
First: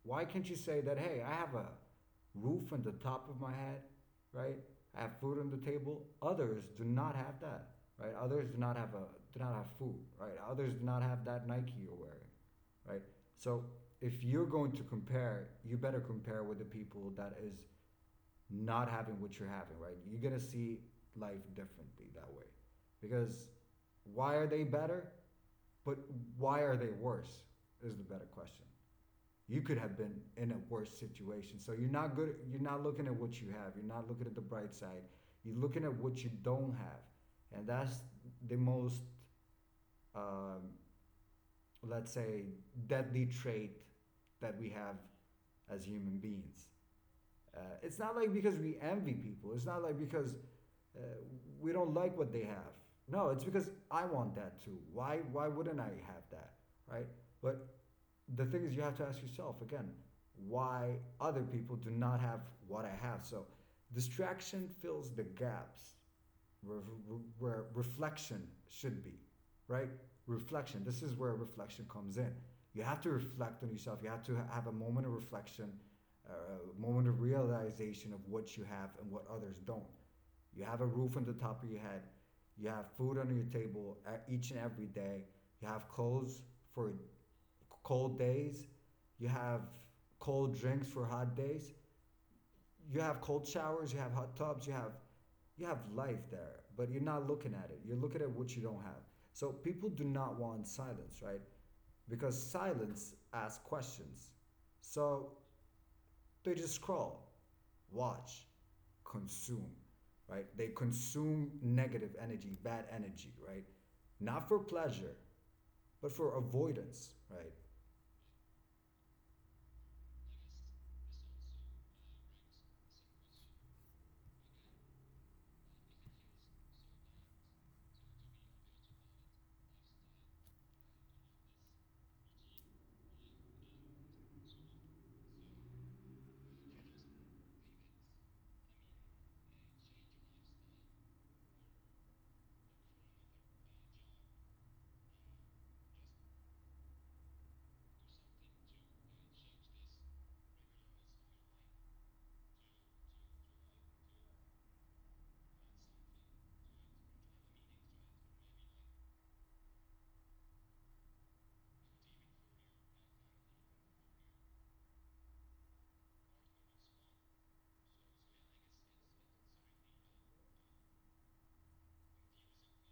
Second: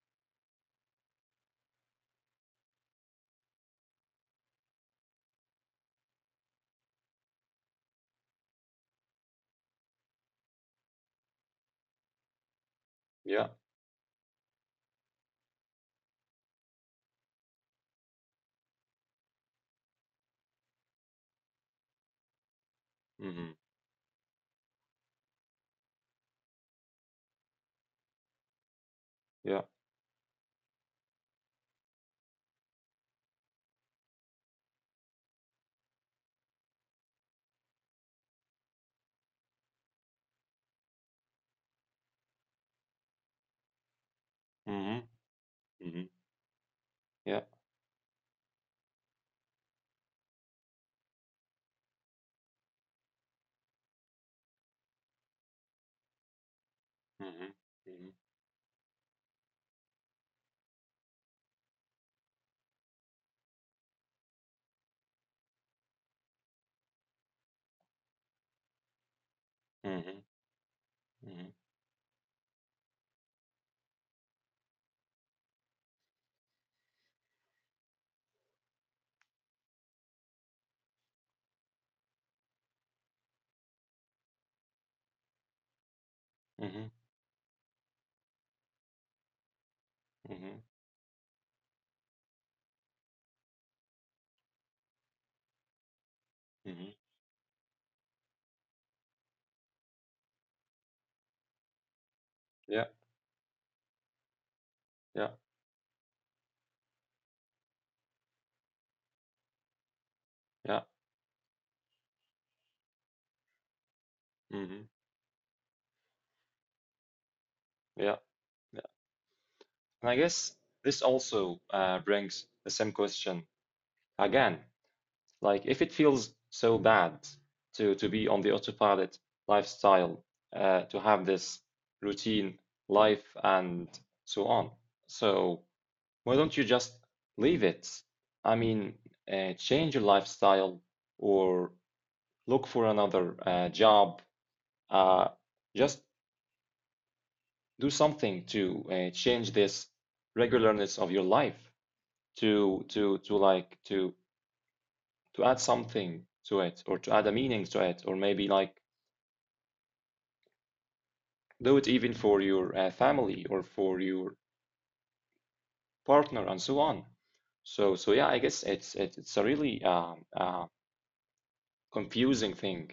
[SPEAKER 2] Why can't you say that, hey, I have a roof on the top of my head, right? I have food on the table. Others do not have that, right? Others do not have a do not have food, right? Others do not have that Nike you're wearing, right?
[SPEAKER 1] Yeah.
[SPEAKER 2] So if you're going to compare, you better compare with the people that is not having what you're having, right? You're gonna see life differently that way, because
[SPEAKER 1] Hmm.
[SPEAKER 2] why are they better? But why are they worse? Is the better question. You
[SPEAKER 1] Yeah.
[SPEAKER 2] could have been in a worse situation. So you're not good. You're not looking at what you have. You're not looking at the bright side. You're looking at what you don't have, and that's the most, um, let's say, deadly trait that we have
[SPEAKER 1] Hmm.
[SPEAKER 2] as
[SPEAKER 1] Hmm.
[SPEAKER 2] human beings.
[SPEAKER 1] Yeah.
[SPEAKER 2] It's not like because we envy people. It's not like because uh, we don't like what they have. No, it's because I want that too. Why wouldn't I have that, right?
[SPEAKER 1] Hmm.
[SPEAKER 2] But
[SPEAKER 1] Hmm.
[SPEAKER 2] the thing is, you have to ask yourself again, why other people do not have what I have. So distraction fills the gaps where, where reflection should be, right?
[SPEAKER 1] Hmm.
[SPEAKER 2] Reflection. This is where
[SPEAKER 1] Hmm.
[SPEAKER 2] reflection comes in. You have to reflect on yourself. You have to have a moment of reflection, uh, a moment of realization of what you have and what others don't. You have a roof on the top of your head. You have food under your table each and every day. You have clothes
[SPEAKER 1] Hmm.
[SPEAKER 2] for cold days. You have
[SPEAKER 1] Hmm.
[SPEAKER 2] cold drinks for hot days, you have cold showers, you have hot tubs, you have life there, but
[SPEAKER 1] Hmm.
[SPEAKER 2] you're not looking at it. You're looking at what you don't have. So people do not want silence, right? Because
[SPEAKER 1] Yeah.
[SPEAKER 2] silence asks questions.
[SPEAKER 1] Yeah.
[SPEAKER 2] So they just scroll, watch, consume, right? They
[SPEAKER 1] Yeah.
[SPEAKER 2] consume negative energy, bad energy, right? Not for
[SPEAKER 1] Hmm.
[SPEAKER 2] pleasure, but for avoidance, right?
[SPEAKER 1] Yeah. Yeah. And I guess this also brings the same question again. Like if it feels so bad to be on the autopilot lifestyle, to have this routine life and so on. So why don't you just leave it? I mean, change your lifestyle or look for another job. Uh, just do something to change this regularness of your life to add something to it or to add a meaning to it or maybe like do it even for your family or for your partner and so on. So yeah, I guess it's a really confusing thing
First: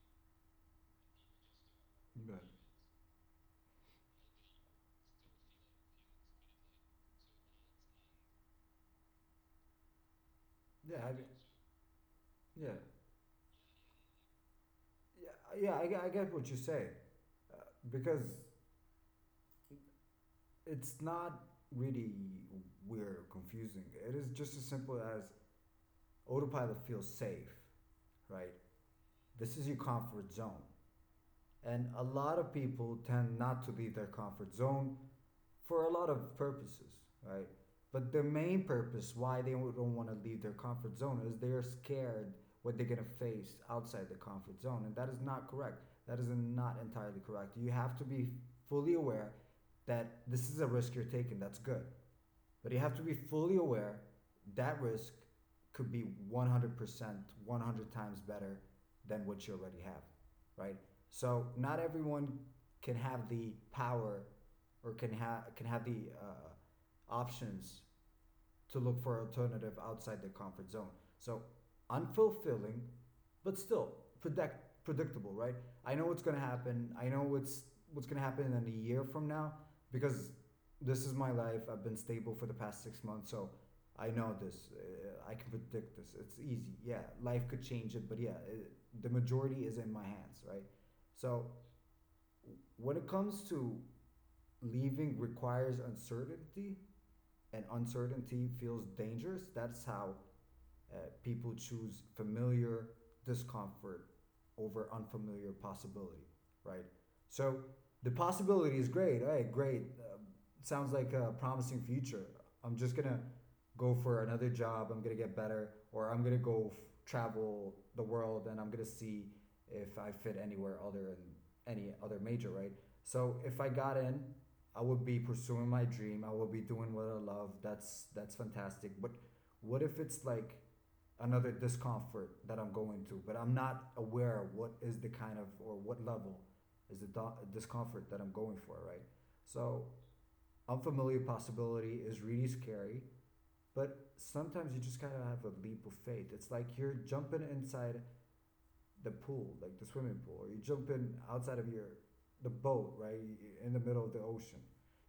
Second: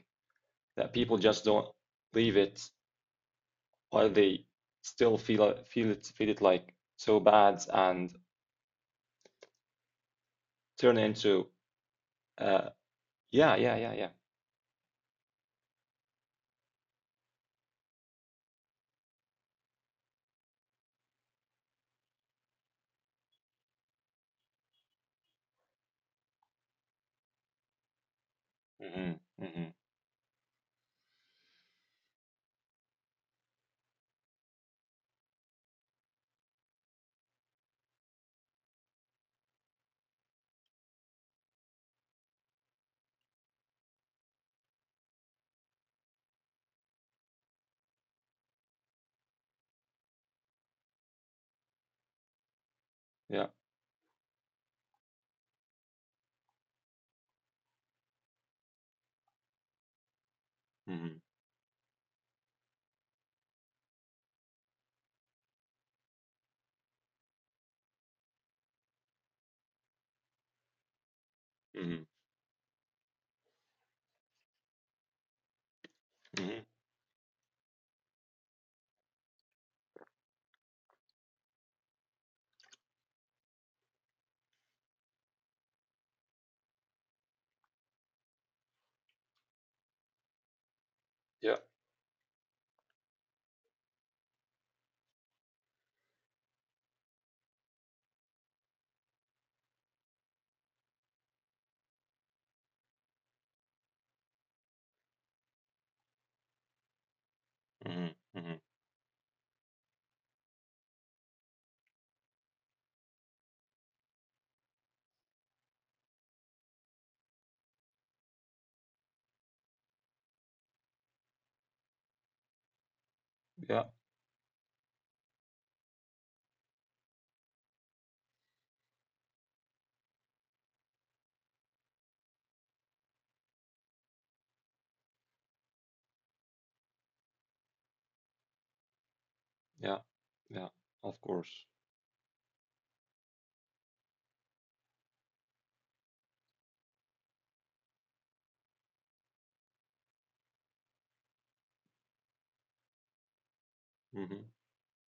[SPEAKER 1] that people just don't leave
[SPEAKER 2] Right.
[SPEAKER 1] it while they still feel it like so bad and
[SPEAKER 2] Yeah,
[SPEAKER 1] turn
[SPEAKER 2] I,
[SPEAKER 1] into uh
[SPEAKER 2] yeah,
[SPEAKER 1] yeah, yeah, yeah, yeah.
[SPEAKER 2] yeah. I get what you say, uh, because it's not really weird or confusing. It is just as simple as autopilot feels safe, right?
[SPEAKER 1] Mm-hmm,
[SPEAKER 2] This is
[SPEAKER 1] mm-hmm,
[SPEAKER 2] your comfort zone. And a lot of people tend not to leave their comfort zone for a lot of purposes, right? But the main purpose why they don't want to leave their comfort zone is they're scared what they're going to face outside the comfort zone. And that is not correct. That is not entirely correct. You have to be fully aware that this is a risk you're taking. That's good. But you have to be
[SPEAKER 1] yeah.
[SPEAKER 2] fully aware that risk could be 100%, 100 times better than what you already have, right?
[SPEAKER 1] Mm-hmm,
[SPEAKER 2] So not everyone can have the power or can have the options to look for alternative outside their comfort zone. So
[SPEAKER 1] mm-hmm,
[SPEAKER 2] unfulfilling, but still predictable, right? I know what's gonna
[SPEAKER 1] mm-hmm,
[SPEAKER 2] happen. I know what's gonna happen in a year from now because this is my life. I've been stable for the past 6 months, so I know this. I can predict this. It's easy. Yeah, life could change it, but yeah, the majority is in my hands, right? So
[SPEAKER 1] yeah.
[SPEAKER 2] when it comes to leaving requires uncertainty, and uncertainty feels dangerous. That's how uh, people choose familiar discomfort over unfamiliar possibility, right? So
[SPEAKER 1] Mm-hmm,
[SPEAKER 2] the
[SPEAKER 1] mm-hmm,
[SPEAKER 2] possibility is great. Hey, great. Sounds like a promising future. I'm just gonna go for another job. I'm gonna get better, or I'm gonna travel the world and I'm gonna see if I fit anywhere other than any other major, right? So if I
[SPEAKER 1] yeah,
[SPEAKER 2] got in, I would be pursuing my dream. I would be doing what I love. That's fantastic. But what if it's like another discomfort that I'm going to, but I'm not aware what is the kind of or what level is the discomfort that I'm going for, right? So,
[SPEAKER 1] yeah, yeah. Of
[SPEAKER 2] unfamiliar
[SPEAKER 1] course.
[SPEAKER 2] possibility is really scary, but sometimes you just gotta have a leap of faith. It's like you're jumping inside the pool, like the swimming pool. You jump in outside of your the boat, right, in the middle of the
[SPEAKER 1] Mm-hmm,
[SPEAKER 2] ocean.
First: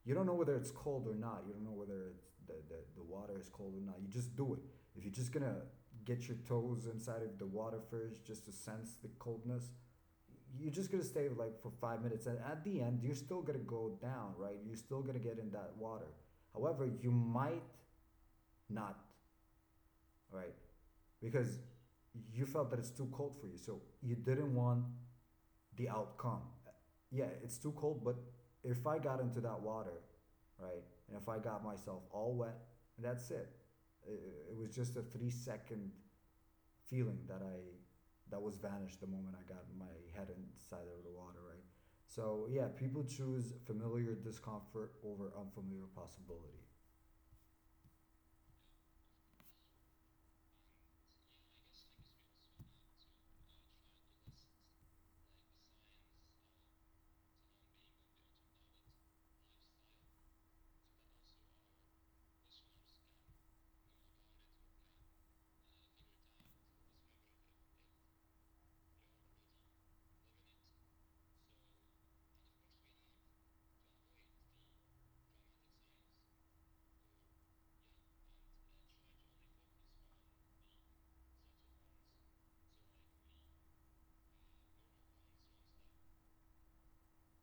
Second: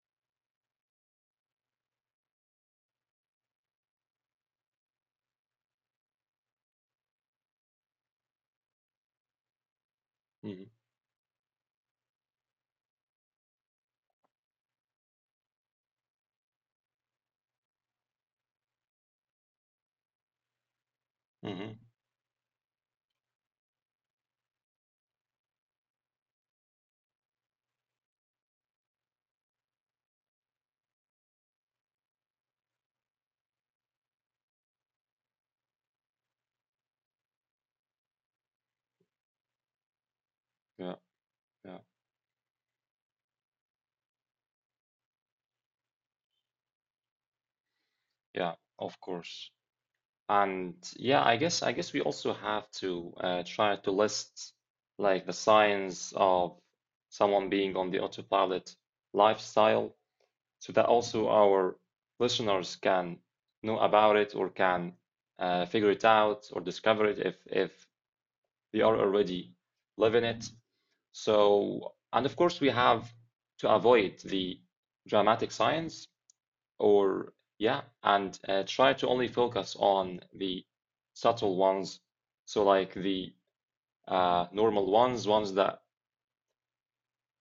[SPEAKER 2] You don't know whether it's cold or not. You don't know whether the water is cold or not. You just do it. If you're just gonna get your toes inside of the water first just to sense the coldness,
[SPEAKER 1] mm-hmm,
[SPEAKER 2] you're just gonna stay like for 5 minutes. And at the end, you're still gonna go down, right? You're still gonna get in that water. However, you might not, right? Because
[SPEAKER 1] mm-hmm,
[SPEAKER 2] you felt that it's too cold for you. So you didn't want the outcome. Yeah, it's too cold, but if I got into that water, right, and if I got myself all wet, that's it. It, it was just a 3 second feeling that was vanished the moment I got my head inside
[SPEAKER 1] yeah,
[SPEAKER 2] of the water, right?
[SPEAKER 1] yeah,
[SPEAKER 2] So yeah, people choose familiar discomfort over unfamiliar possibility.
[SPEAKER 1] yeah. Of course. And yeah, I guess we also have to try to list like the signs of someone being on the autopilot lifestyle so that also our listeners can know about it or can figure it out or discover it if they are already living it. So, and of course we have to avoid the dramatic signs, or yeah, and try to only focus on the subtle ones, so like the normal ones that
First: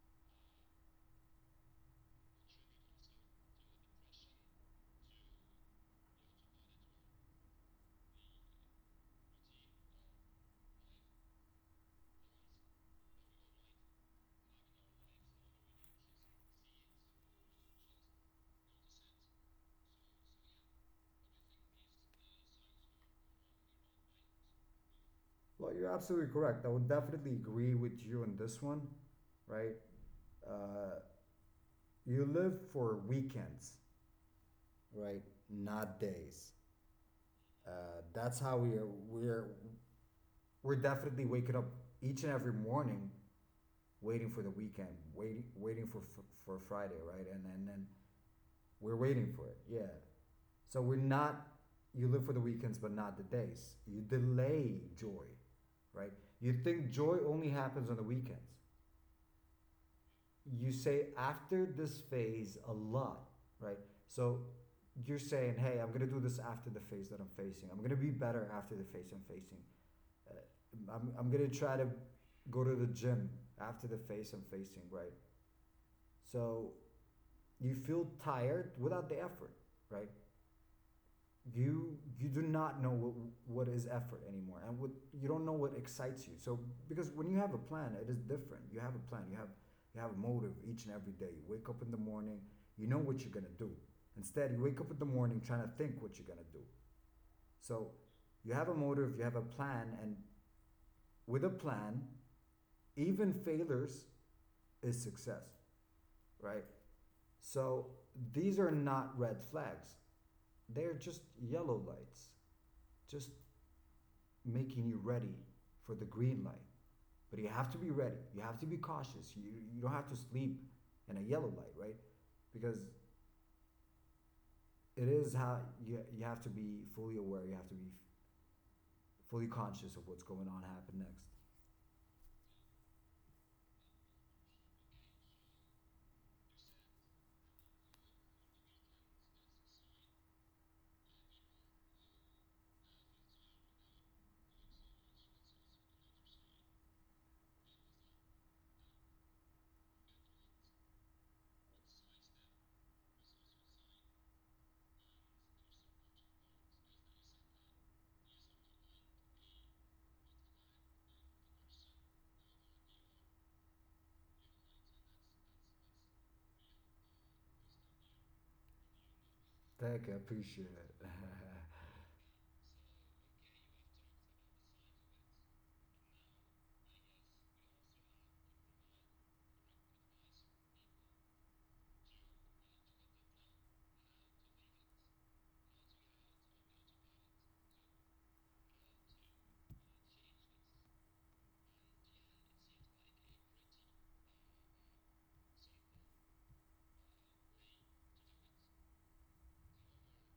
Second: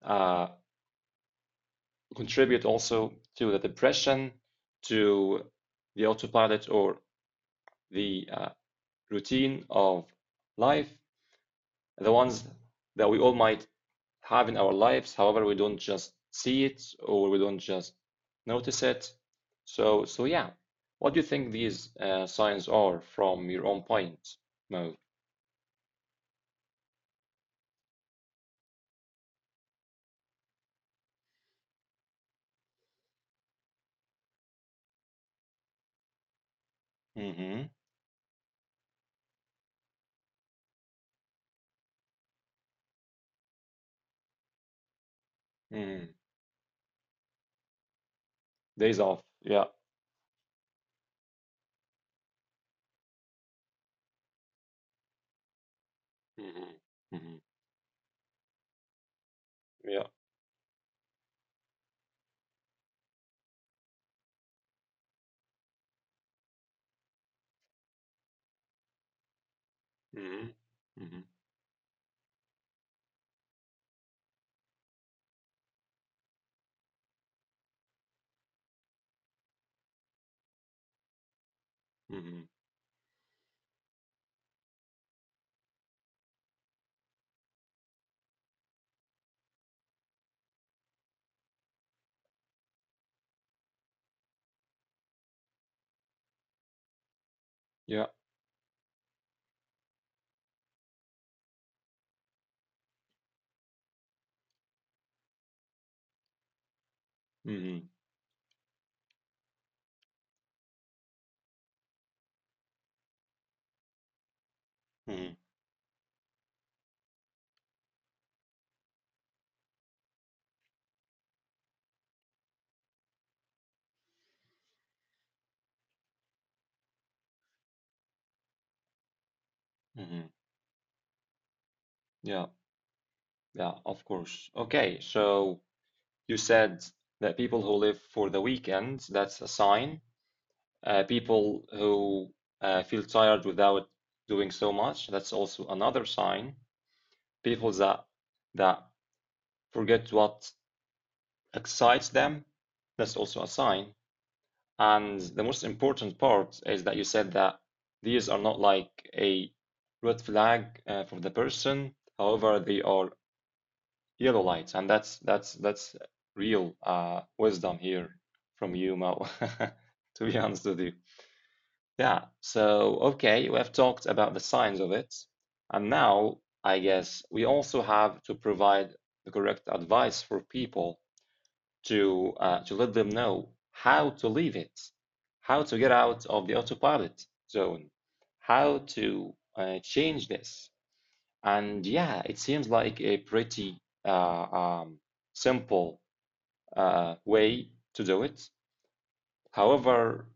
[SPEAKER 1] uh, contribute also to the depression, to the autopilot or the routine of life, the ones that we all might have in our lives. However, we don't just see it or we don't just notice it. So yeah. What do you think these signs are from your own point, Mo?
[SPEAKER 2] Well, you're absolutely correct. I would definitely agree with you on this one, right? Uh, you live for weekends, right? Not days.
[SPEAKER 1] Mm-hmm.
[SPEAKER 2] That's how we are. We're definitely waking up each and every morning, waiting for the weekend, waiting waiting for
[SPEAKER 1] Mm.
[SPEAKER 2] for, Friday, right? And then we're
[SPEAKER 1] Days off.
[SPEAKER 2] waiting for it.
[SPEAKER 1] Yeah.
[SPEAKER 2] Yeah. So we're not. You live for the weekends, but not the days. You delay joy, right? You think
[SPEAKER 1] Mm-hmm.
[SPEAKER 2] joy
[SPEAKER 1] Mm-hmm.
[SPEAKER 2] only happens on the weekends,
[SPEAKER 1] Yeah.
[SPEAKER 2] you say after this phase a lot, right? So you're saying, hey, I'm gonna do this after the phase that I'm facing. I'm gonna be better after the phase I'm facing.
[SPEAKER 1] Mm-hmm.
[SPEAKER 2] I'm,
[SPEAKER 1] Mm-hmm.
[SPEAKER 2] I'm gonna try to go to the gym after the phase I'm facing, right? So you feel tired without the effort, right? You
[SPEAKER 1] Mm-hmm.
[SPEAKER 2] do not know what is effort anymore, and what you don't know what excites you. So because when you have a plan, it is different. You have a plan, you have a motive. Each and every day you wake up in the morning, you know what you're going to do. Instead, you wake up in the morning trying to think what you're going to do. So
[SPEAKER 1] Yeah.
[SPEAKER 2] you have a motive, you have a plan, and with a plan, even failures is success, right?
[SPEAKER 1] Mm-hmm.
[SPEAKER 2] So these are not red flags, they're just yellow lights, just making you
[SPEAKER 1] Mm-hmm.
[SPEAKER 2] ready for the green light. But you have to be ready. You have to be cautious. You don't have to sleep in a yellow light, right? Because it is how you, you have to be fully aware. You have to be fully conscious of what's
[SPEAKER 1] Mm-hmm.
[SPEAKER 2] going on, happen next.
[SPEAKER 1] Yeah. Yeah. Of course. Okay. So you said that people who live for the weekend, that's a sign. People who feel tired without doing so much, that's also another sign. People that forget what excites them, that's also a sign. And the most important part is that you said that these are not like a red flag for the person. However, they are yellow lights, and that's real wisdom here from you, Mo,
[SPEAKER 2] Thank you. I
[SPEAKER 1] to be honest
[SPEAKER 2] appreciate
[SPEAKER 1] with you.
[SPEAKER 2] it.
[SPEAKER 1] Yeah, so okay, we have talked about the science of it, and now I guess we also have to provide the correct advice for people to to let them know how to leave it, how to get out of the autopilot zone, how to change this. And yeah, it seems like a pretty uh, um, simple way to do it. However,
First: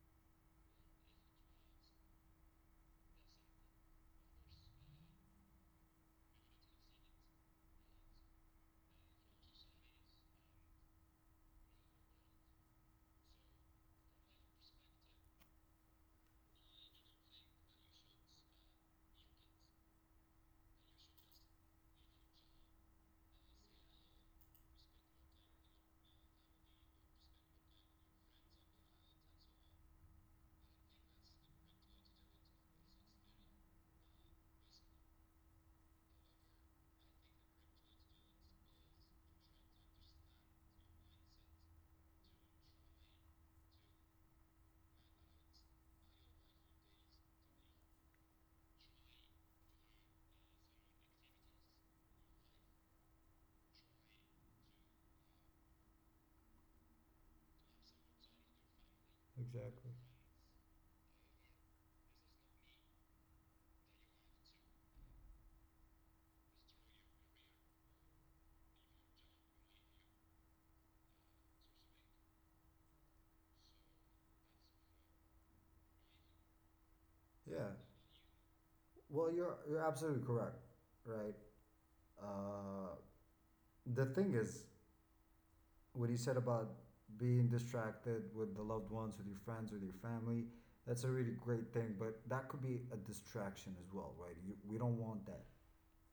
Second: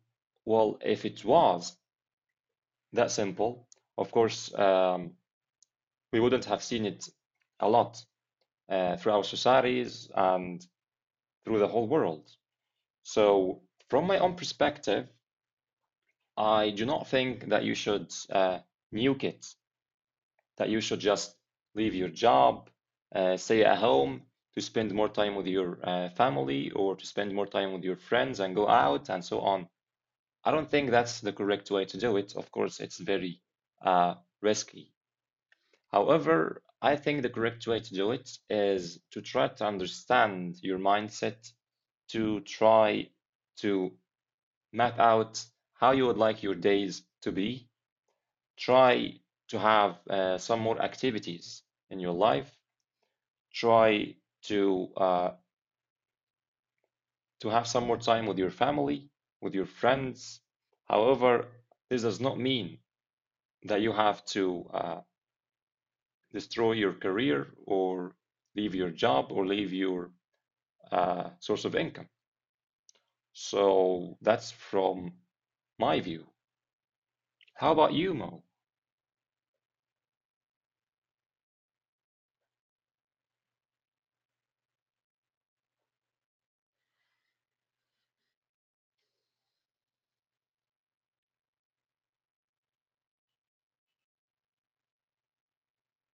[SPEAKER 1] well, if it was that simple. Of course, we wouldn't have seen it a lot through our societies and through the whole world. So, from my own perspective, I do not think that you should nuke it, that you should just leave your job, stay at home to spend more time with your family or to spend more time with your friends and go out and so on. I don't think that's the correct way to do it. Of course, it's very uh, risky. However, I think the correct way to do it is to try to understand your mindset, to try to map out how you would like your days to be, try to have some more activities in your life, try to to have some more time with your family, with your
[SPEAKER 2] Exactly.
[SPEAKER 1] friends. However, this does not mean that you have to destroy your career or leave your job or leave your source of income. So that's from my view. How
[SPEAKER 2] Yeah.
[SPEAKER 1] about you, Mo?
[SPEAKER 2] Well, you're absolutely correct, right? Uh, the thing is, what you said about being distracted with the loved ones, with your friends, with your family, that's a really great thing. But that could be a distraction as well, right? We don't want that,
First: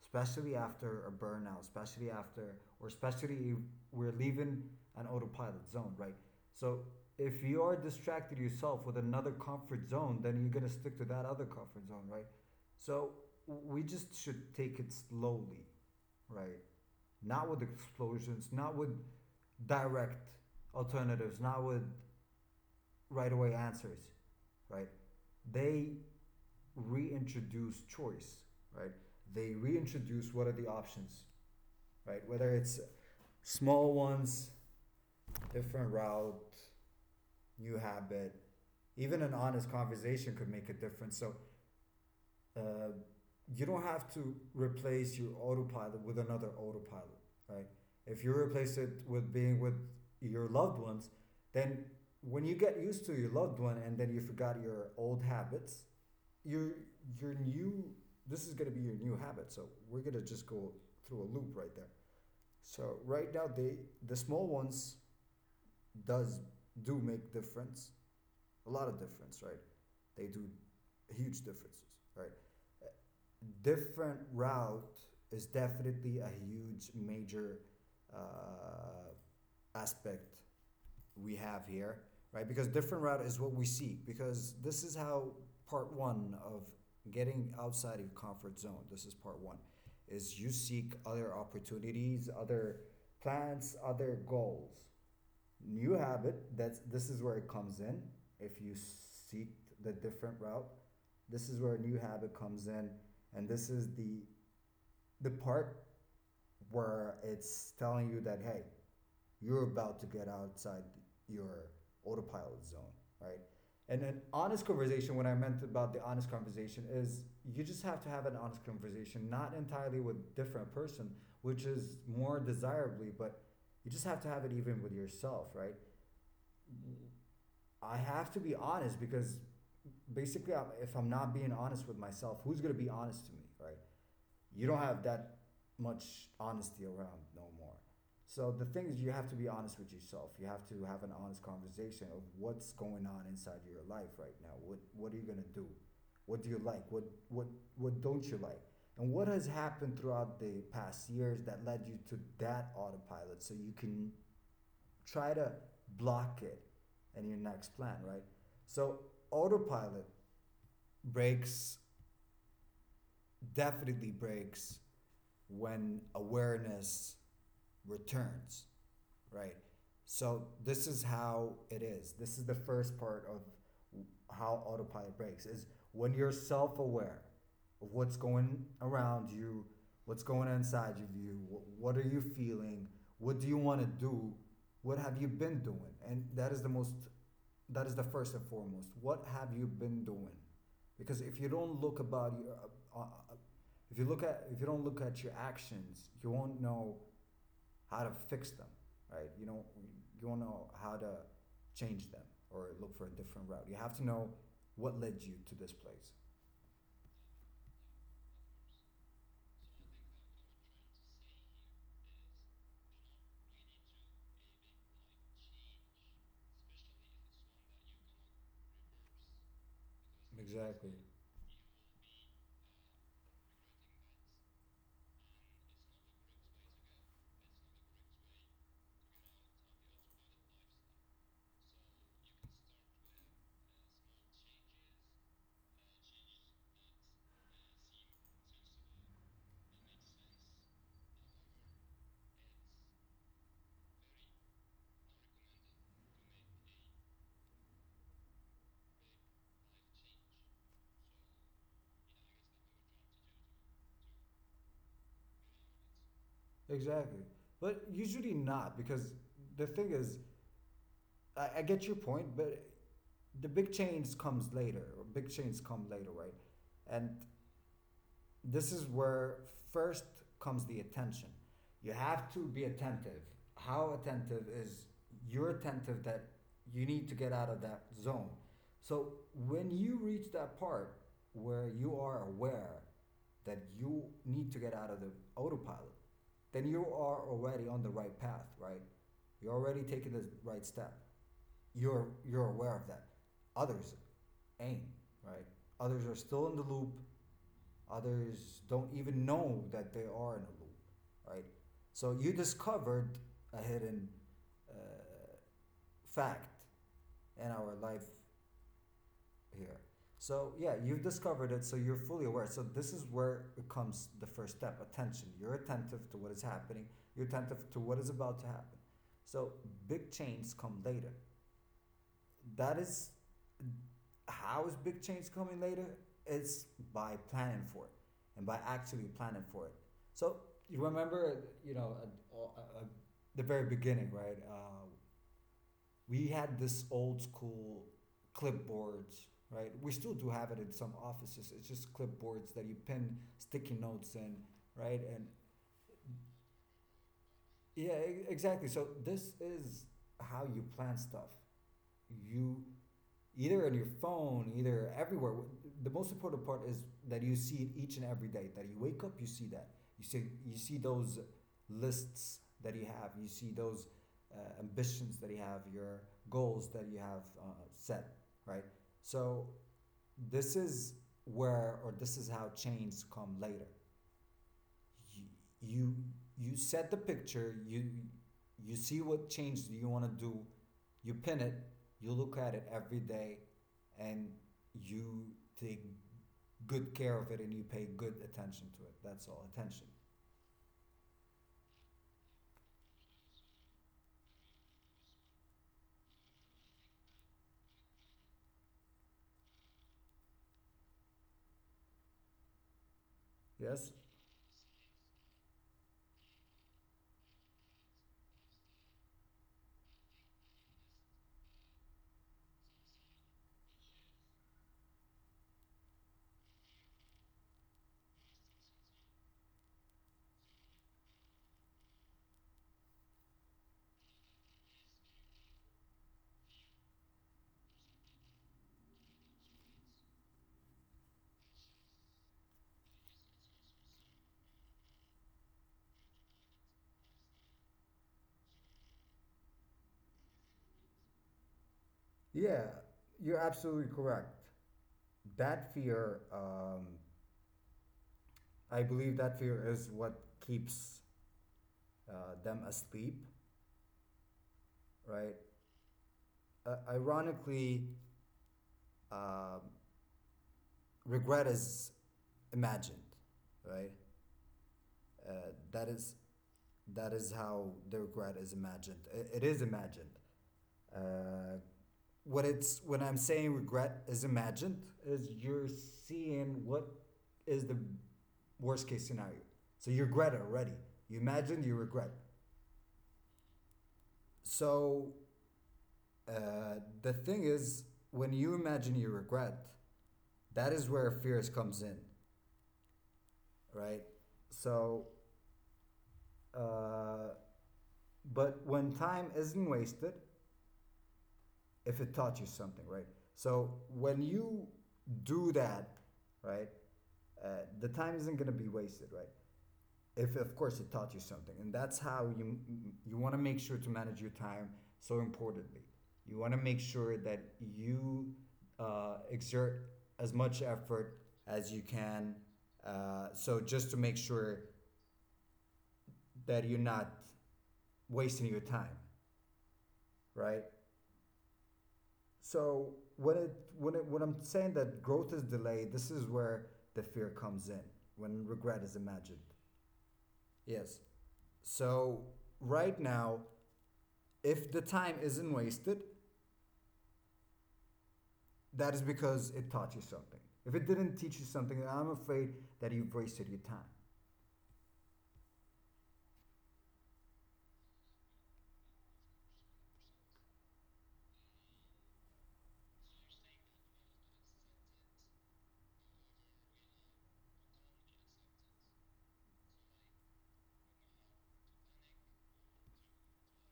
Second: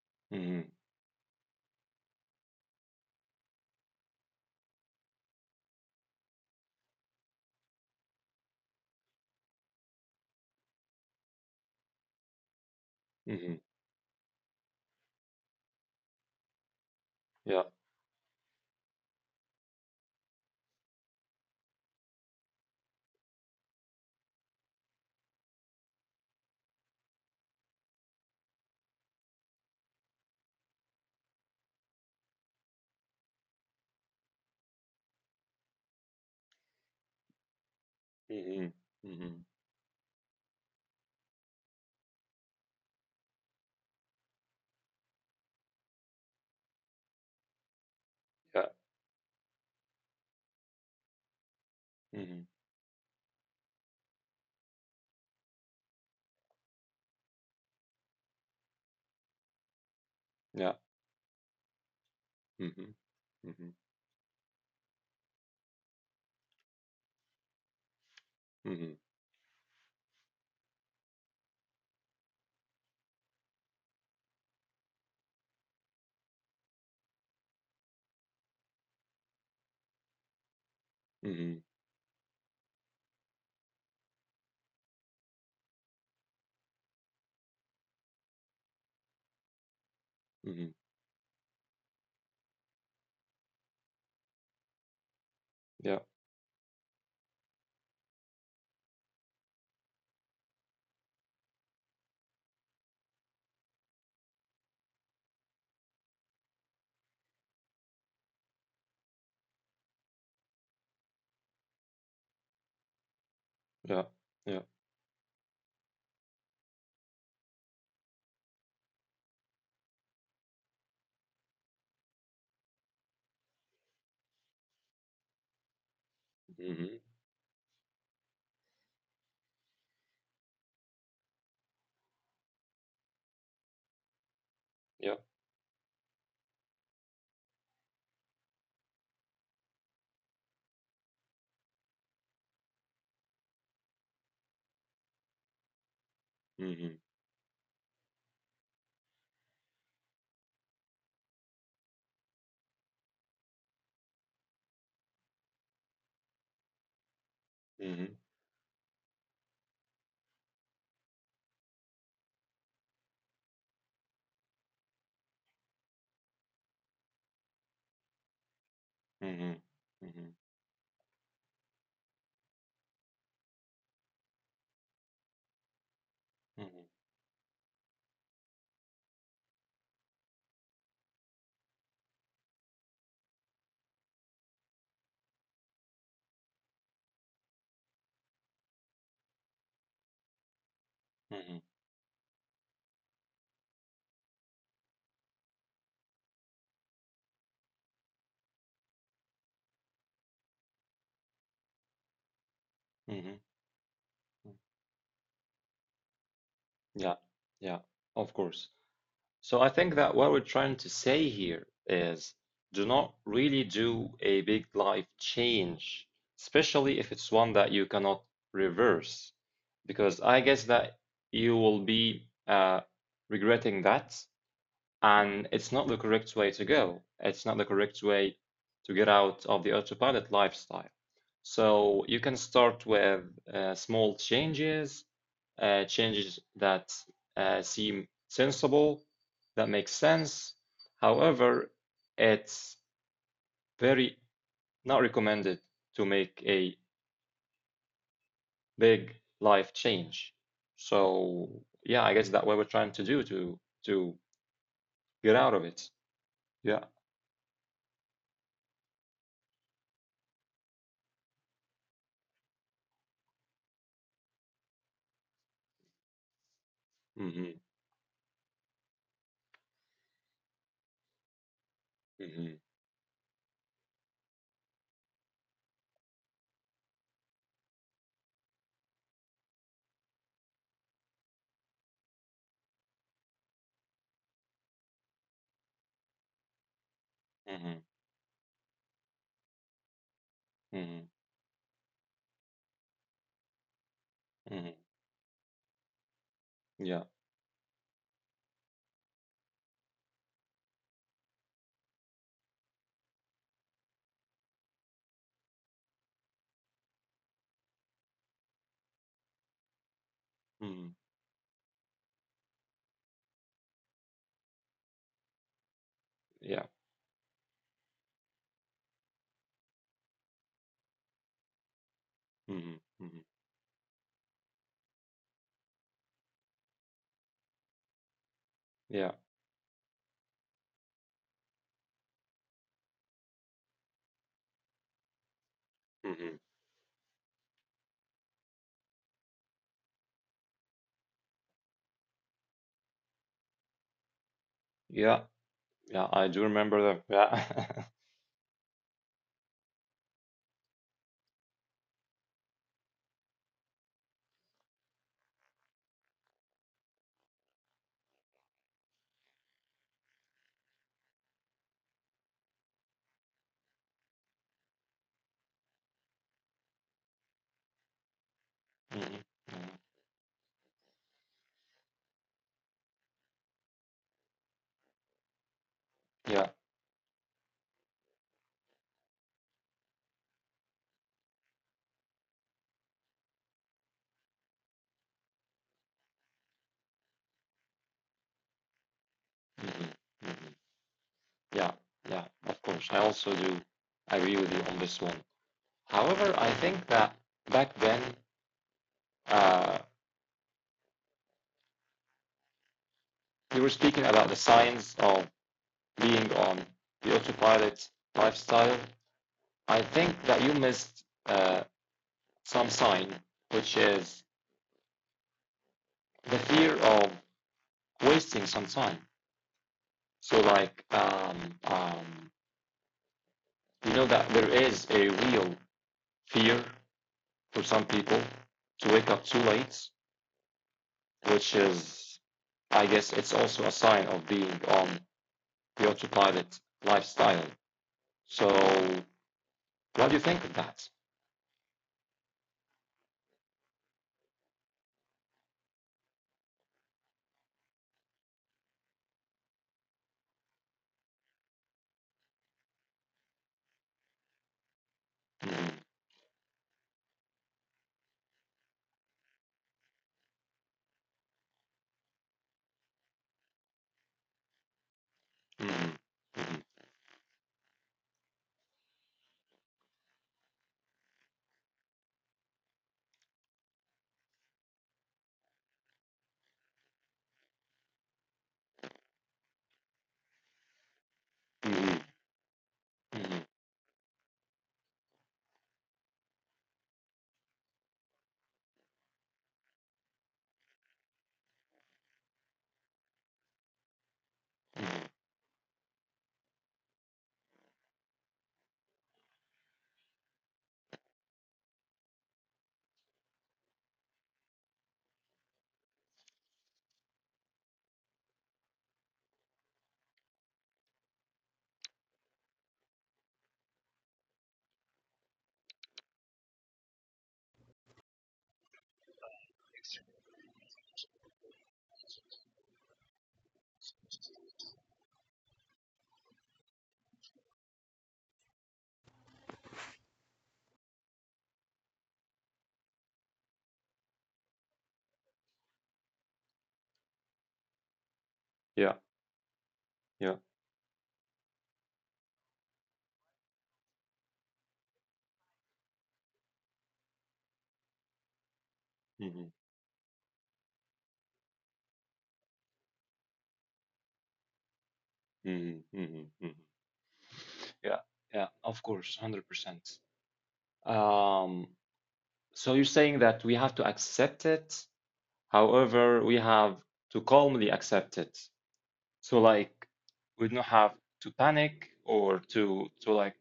[SPEAKER 2] especially
[SPEAKER 1] Hmm.
[SPEAKER 2] after a burnout, especially after, or especially if we're leaving an autopilot zone, right? So if you are distracted yourself with another comfort zone, then you're gonna stick to that other comfort zone, right? So
[SPEAKER 1] Hmm.
[SPEAKER 2] we just should take it slowly, right? Not with
[SPEAKER 1] Yeah.
[SPEAKER 2] explosions, not with direct alternatives, not with right away answers, right? They reintroduce choice, right? They reintroduce what are the options, right? Whether it's small ones, different route, new habit,
[SPEAKER 1] Hmm.
[SPEAKER 2] even an
[SPEAKER 1] Hmm.
[SPEAKER 2] honest conversation could make a difference. So uh, you don't have to replace your autopilot with another autopilot, right? If you
[SPEAKER 1] Yeah.
[SPEAKER 2] replace it with being with your loved ones, then
[SPEAKER 1] Hmm.
[SPEAKER 2] when you get used to your loved one and then you forgot your old habits, your your new this is going to be your new habit. So we're going to just
[SPEAKER 1] Yeah.
[SPEAKER 2] go through a loop right there.
[SPEAKER 1] Hmm.
[SPEAKER 2] So right now
[SPEAKER 1] Hmm.
[SPEAKER 2] the small ones does do make difference, a lot
[SPEAKER 1] Hmm.
[SPEAKER 2] of difference, right? They do huge differences, right? Different route is definitely a huge major uh, aspect we
[SPEAKER 1] Hmm.
[SPEAKER 2] have here, right? Because different route is what we seek. Because this is how part one of getting outside of your comfort zone. This is part one, is you
[SPEAKER 1] Hmm.
[SPEAKER 2] seek other opportunities, other plans, other goals, new
[SPEAKER 1] Yeah.
[SPEAKER 2] habit. That's this is where it comes in. If you seek the different route, this is where a new habit comes in, and this is the part where it's telling you that hey, you're about to get outside your autopilot zone, right? And
[SPEAKER 1] Yeah.
[SPEAKER 2] an
[SPEAKER 1] Yeah.
[SPEAKER 2] honest conversation. What I meant about the honest conversation is you just have to have an honest conversation, not entirely with different person, which is more desirably, but you just have to have it even with yourself, right?
[SPEAKER 1] Hmm.
[SPEAKER 2] I have to be honest because basically, if I'm not being honest with myself, who's gonna be honest to me, right? You don't have
[SPEAKER 1] Yeah.
[SPEAKER 2] that much honesty around no more. So the thing is, you have to be honest with yourself. You have to have an honest conversation of what's going on inside your life right now. What are you gonna do? What do you
[SPEAKER 1] Hmm.
[SPEAKER 2] like?
[SPEAKER 1] Hmm.
[SPEAKER 2] What don't you like? And what has happened throughout the past years that led you to that autopilot? So you can try to block it in your next plan,
[SPEAKER 1] Hmm.
[SPEAKER 2] right? So autopilot breaks, definitely breaks when awareness returns, right?
[SPEAKER 1] Hmm.
[SPEAKER 2] So this is how it is. This is the first part of how autopilot breaks is when you're
[SPEAKER 1] Hmm.
[SPEAKER 2] self-aware of what's going around you, what's going on inside of you, what are you feeling, what do you want to do, what have you been doing? And that is the most, that is the first and foremost. What have you been doing? Because if you
[SPEAKER 1] Hmm.
[SPEAKER 2] don't look about your uh, uh, if you look at, if you don't look at your actions, you won't know how to fix them, right? You don't know how to change them or look for a
[SPEAKER 1] Hmm.
[SPEAKER 2] different route. You have to know what led you to this place.
[SPEAKER 1] Yeah. Yeah. Of course. So I think that what we're trying to say here is, do not really do a big life change, especially if it's one that you cannot reverse, because I guess
[SPEAKER 2] Exactly.
[SPEAKER 1] that you will be regretting that and it's not the correct way to go. It's not the correct way to get out of the autopilot lifestyle. So you can start with small changes, changes that seem sensible, that make sense. However, it's very not recommended to make a big life change. So yeah, I guess that's what we're trying to do to to get out of it. Yeah.
[SPEAKER 2] Exactly. But usually not because the thing is, I get your point, but the big change comes later. Or big changes come later, right? And
[SPEAKER 1] Hmm.
[SPEAKER 2] this is where first comes the attention. You have to
[SPEAKER 1] Hmm.
[SPEAKER 2] be attentive. How attentive is you're attentive that you need to get out of that zone. So when you reach that part where you are aware that you need to get out of the autopilot, then you are already
[SPEAKER 1] Hmm.
[SPEAKER 2] on the right path, right? You're already taking the right step.
[SPEAKER 1] Hmm.
[SPEAKER 2] You're aware of that. Others
[SPEAKER 1] Hmm.
[SPEAKER 2] ain't, right? Others are still in the loop.
[SPEAKER 1] Yeah.
[SPEAKER 2] Others don't even know that they are in a loop, right? So you discovered a hidden uh, fact in our life here. So yeah,
[SPEAKER 1] Hmm.
[SPEAKER 2] you've discovered it, so you're fully aware. So this is where it comes the first step: attention. You're attentive to what is
[SPEAKER 1] Yeah.
[SPEAKER 2] happening. You're attentive to what is about to happen. So big changes come later.
[SPEAKER 1] Hmm.
[SPEAKER 2] That is
[SPEAKER 1] Hmm.
[SPEAKER 2] how is big change coming later? It's by planning for it and by actually
[SPEAKER 1] Yeah.
[SPEAKER 2] planning for it. So you remember, you know, at, the very beginning, right? We
[SPEAKER 1] Hmm.
[SPEAKER 2] had this old school clipboards, right? We still do have it in some offices. It's just clipboards that you pin sticky notes in, right?
[SPEAKER 1] Yeah.
[SPEAKER 2] And
[SPEAKER 1] Yeah. I do remember that. Yeah.
[SPEAKER 2] yeah, exactly. So this is how you plan stuff. You either on your phone, either everywhere. The most important part is that you see it each and every day. That you wake up, you see that. You see those lists that you have. You see those ambitions that you have, your goals that you have set, right?
[SPEAKER 1] Hmm.
[SPEAKER 2] So
[SPEAKER 1] Hmm.
[SPEAKER 2] this is where, or this is how chains come later. you
[SPEAKER 1] Yeah.
[SPEAKER 2] you, set the picture. You see what change you want to do, you pin it, you look at it every day, and you take good care of it, and you pay good attention to it. That's all attention.
[SPEAKER 1] Hmm. Hmm. Yeah. Yeah. Of course. I also do agree with you on this one. However, I think that back then, uh, you were
[SPEAKER 2] Yes.
[SPEAKER 1] speaking about the signs of being on the autopilot lifestyle. I think that you missed some sign, which is the fear of wasting some time. So like um, you know that there is a real fear for some people to wake up too late, which is, I guess, it's also a sign of being on the autopilot lifestyle. So what do you think of that?
[SPEAKER 2] Yeah, you're absolutely correct. That fear, um, I believe that fear is what keeps them asleep, right?
[SPEAKER 1] Mhm,
[SPEAKER 2] Ironically, um regret is imagined, right? Uh, that
[SPEAKER 1] mhm,
[SPEAKER 2] is
[SPEAKER 1] mhm,
[SPEAKER 2] that is how the regret is imagined. I- it is imagined. Uh, what it's when I'm saying regret is imagined is you're seeing what is the worst case scenario. So you regret it already. You imagine you
[SPEAKER 1] mhm,
[SPEAKER 2] regret.
[SPEAKER 1] mhm.
[SPEAKER 2] So the thing is, when you imagine you regret, that is where fears comes in, right? So uh, But when time isn't wasted, if it taught you something, right? So when you do that, right, uh, the time isn't going to be wasted, right? If of course it taught you something, and that's how you want to make sure to manage your time so importantly. You want to make sure that you exert as much effort as you can. So just to make sure that you're not wasting your time, right? So when I'm saying that growth is delayed, this is where the fear comes in when regret is
[SPEAKER 1] Yeah,
[SPEAKER 2] imagined.
[SPEAKER 1] yeah.
[SPEAKER 2] Yes. So right now, if the time isn't wasted, that is because it
[SPEAKER 1] Mhm,
[SPEAKER 2] taught you something. If it didn't teach you something, then I'm afraid that you've wasted your time.
[SPEAKER 1] mhm, mhm, mhm. Yeah, yeah, of course, 100%. Um, so you're saying that we have to accept it. However, we have to calmly accept it. So like we don't have to panic or to like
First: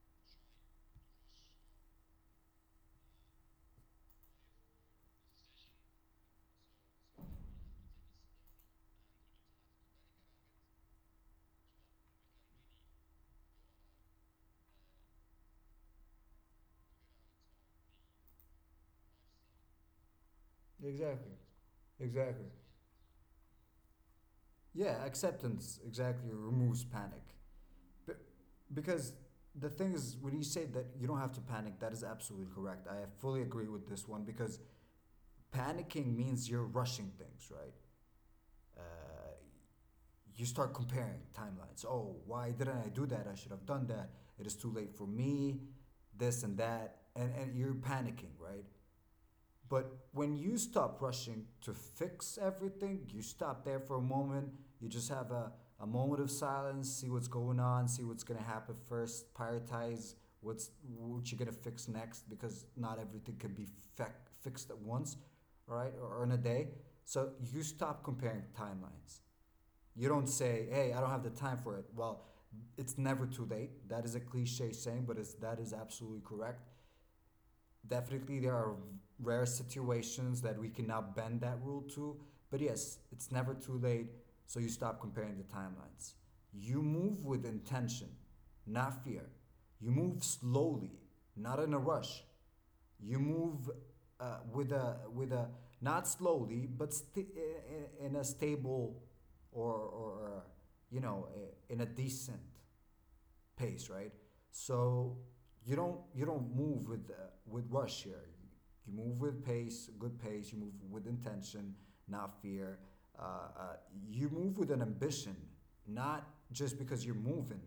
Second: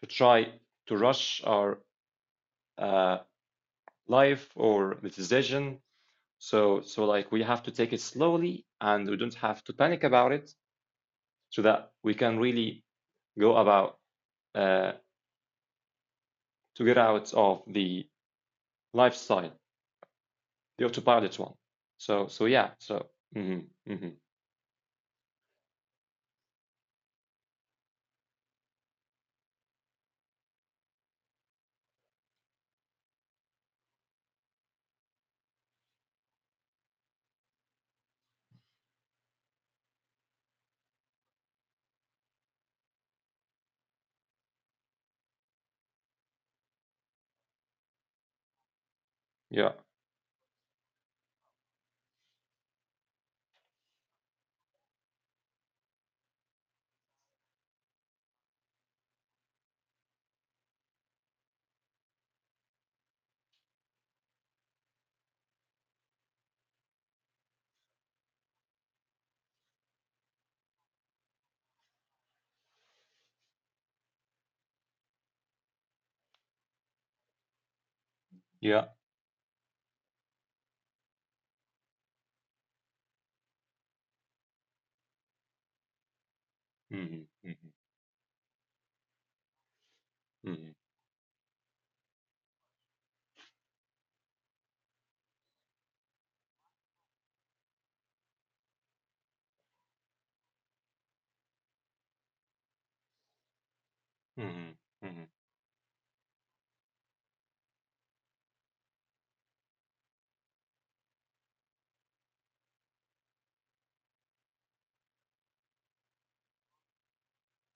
[SPEAKER 1] to try to rush our uh, life or the decision. So like we have to take it slowly and we don't have to panic about it so that we can really go about uh, to get out of the lifestyle, the
[SPEAKER 2] Exactly.
[SPEAKER 1] autopilot one. So so
[SPEAKER 2] Exactly.
[SPEAKER 1] yeah, so Mhm, mhm,
[SPEAKER 2] Yeah, acceptance exactly removes panic. But because the thing is, when you say that you don't have to panic, that is absolutely correct. I fully agree with this one because panicking means you're rushing things, right? Uh, you start comparing timelines. Oh, why didn't I do that? I should have done that. It is too late for me. This and that, and you're panicking, right?
[SPEAKER 1] yeah,
[SPEAKER 2] But when you stop rushing to fix everything, you stop there for a moment, you just have a moment of silence, see what's going on, see what's going to happen first, prioritize what you're going to fix next because not everything can be fixed at once, right? Or in a day. So you stop comparing timelines. You don't say, "Hey, I don't have the time for it." Well, it's never too late. That is a cliche saying, but it's that is absolutely correct. Definitely there are
[SPEAKER 1] yeah.
[SPEAKER 2] rare situations that we cannot bend that rule to, but yes, it's never too late. So you stop comparing the timelines. You
[SPEAKER 1] Mhm,
[SPEAKER 2] move with
[SPEAKER 1] mhm,
[SPEAKER 2] intention, not fear. You move
[SPEAKER 1] mhm.
[SPEAKER 2] slowly, not in a rush. You move with a not slowly but st- in a stable or, or you know in a decent pace, right?
[SPEAKER 1] Mhm,
[SPEAKER 2] So
[SPEAKER 1] mhm,
[SPEAKER 2] you don't move with rush here. You move with pace, good pace. You move with intention, not fear. Uh, uh, you move with an ambition, not just because you're moving,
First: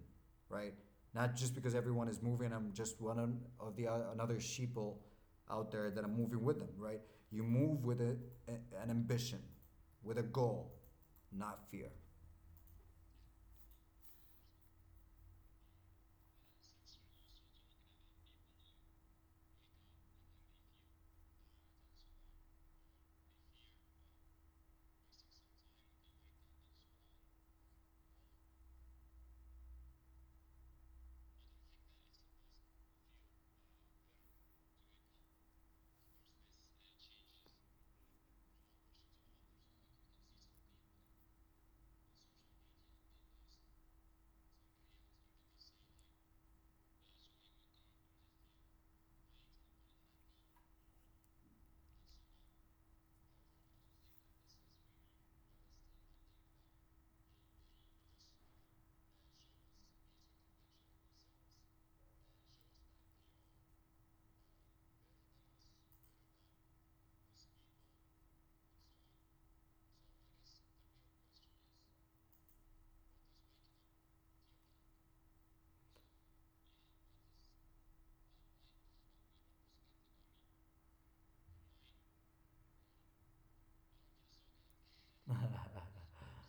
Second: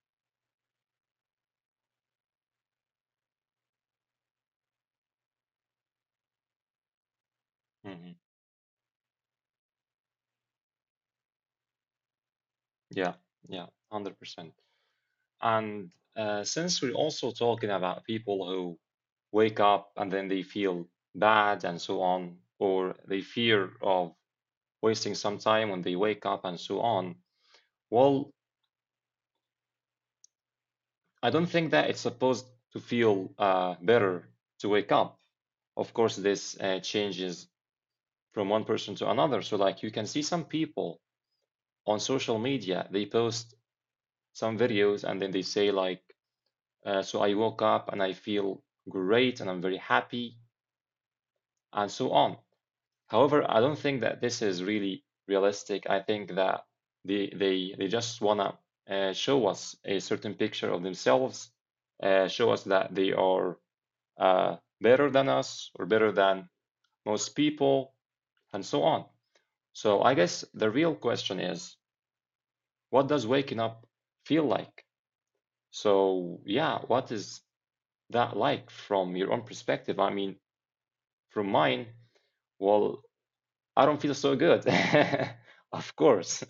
[SPEAKER 2] right? Not just because everyone is moving. I'm just one of the another sheeple out there that I'm moving with them, right? You move with
[SPEAKER 1] mhm.
[SPEAKER 2] an ambition, with a goal, not fear.
[SPEAKER 1] Yeah, yeah, 100%. And since we're also talking about people who wake up and then they feel bad and so on, or they fear of wasting some time when they wake up and so on, well, I don't think that it's supposed to feel better to wake up. Of course, this changes from one person to another. So, like, you can see some people on social media, they post some videos and then they say, like, so I woke up and I feel great and I'm very happy and so on. However, I don't think that this is really realistic. I think that they just wanna show us a certain picture of themselves, show us that they are better than us or better than most people and so on. So I guess the real question is, what does waking up feel like? So yeah, what is that like from your own perspective? I mean, from mine, well, I don't feel so good. Of course.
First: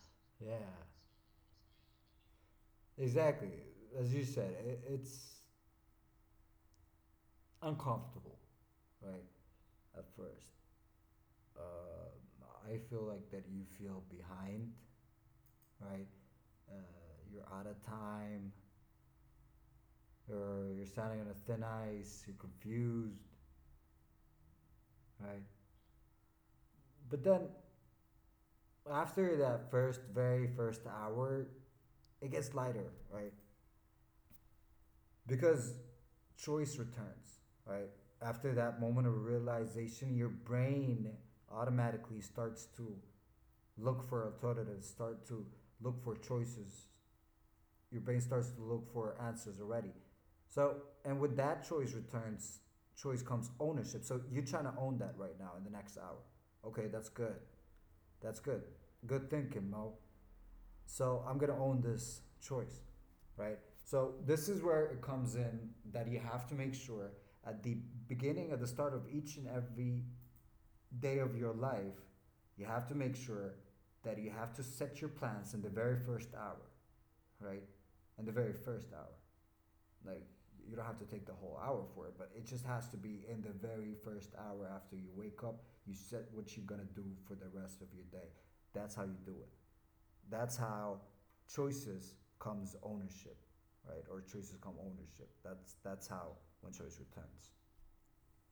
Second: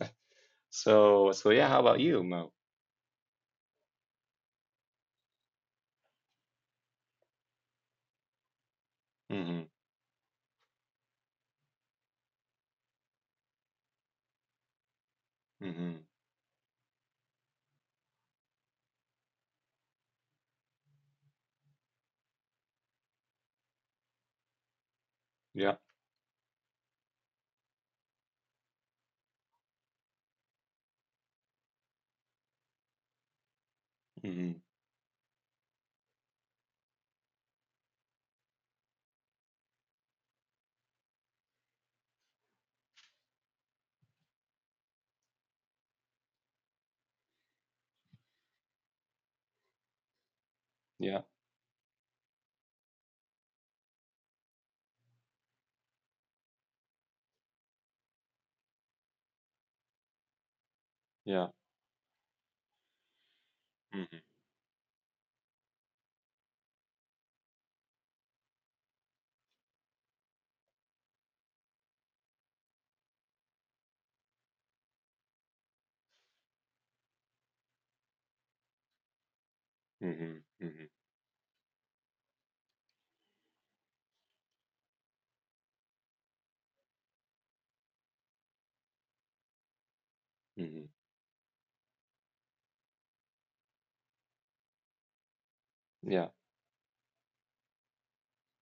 [SPEAKER 2] Yeah,
[SPEAKER 1] So yeah, how about you, Mo?
[SPEAKER 2] exactly. As you said, it's uncomfortable, right?
[SPEAKER 1] Hmm.
[SPEAKER 2] At first, I feel like that you feel behind,
[SPEAKER 1] Hmm.
[SPEAKER 2] right? You're out of time, or you're standing on a thin ice. You're confused, right?
[SPEAKER 1] Yeah.
[SPEAKER 2] But then after that first, very first hour, it gets lighter, right?
[SPEAKER 1] Hmm.
[SPEAKER 2] Because choice returns, right? After that moment of realization, your brain automatically starts to look for alternatives, start to look for choices. Your brain starts to look for answers already. So, and
[SPEAKER 1] Yeah.
[SPEAKER 2] with that choice returns, choice comes ownership. So you're trying to own that right now in the next hour. Okay, that's good. That's good. Good thinking, Mo. So I'm
[SPEAKER 1] Yeah.
[SPEAKER 2] gonna own this choice, right? So
[SPEAKER 1] Hmm.
[SPEAKER 2] this is where it comes in that you have to make sure at the beginning, at the start of each and every day of your life, you have to make sure that you have to set your plans in the very first hour, right? In the very first hour. Like,
[SPEAKER 1] Hmm.
[SPEAKER 2] you don't
[SPEAKER 1] Hmm.
[SPEAKER 2] have to take the whole hour for it, but it just has to be in the very first hour after you wake up. You set what you're gonna do for the rest of your day. That's how you do it. That's
[SPEAKER 1] Hmm.
[SPEAKER 2] how choices comes ownership, right? Or choices come ownership. That's
[SPEAKER 1] Yeah.
[SPEAKER 2] how when choice returns.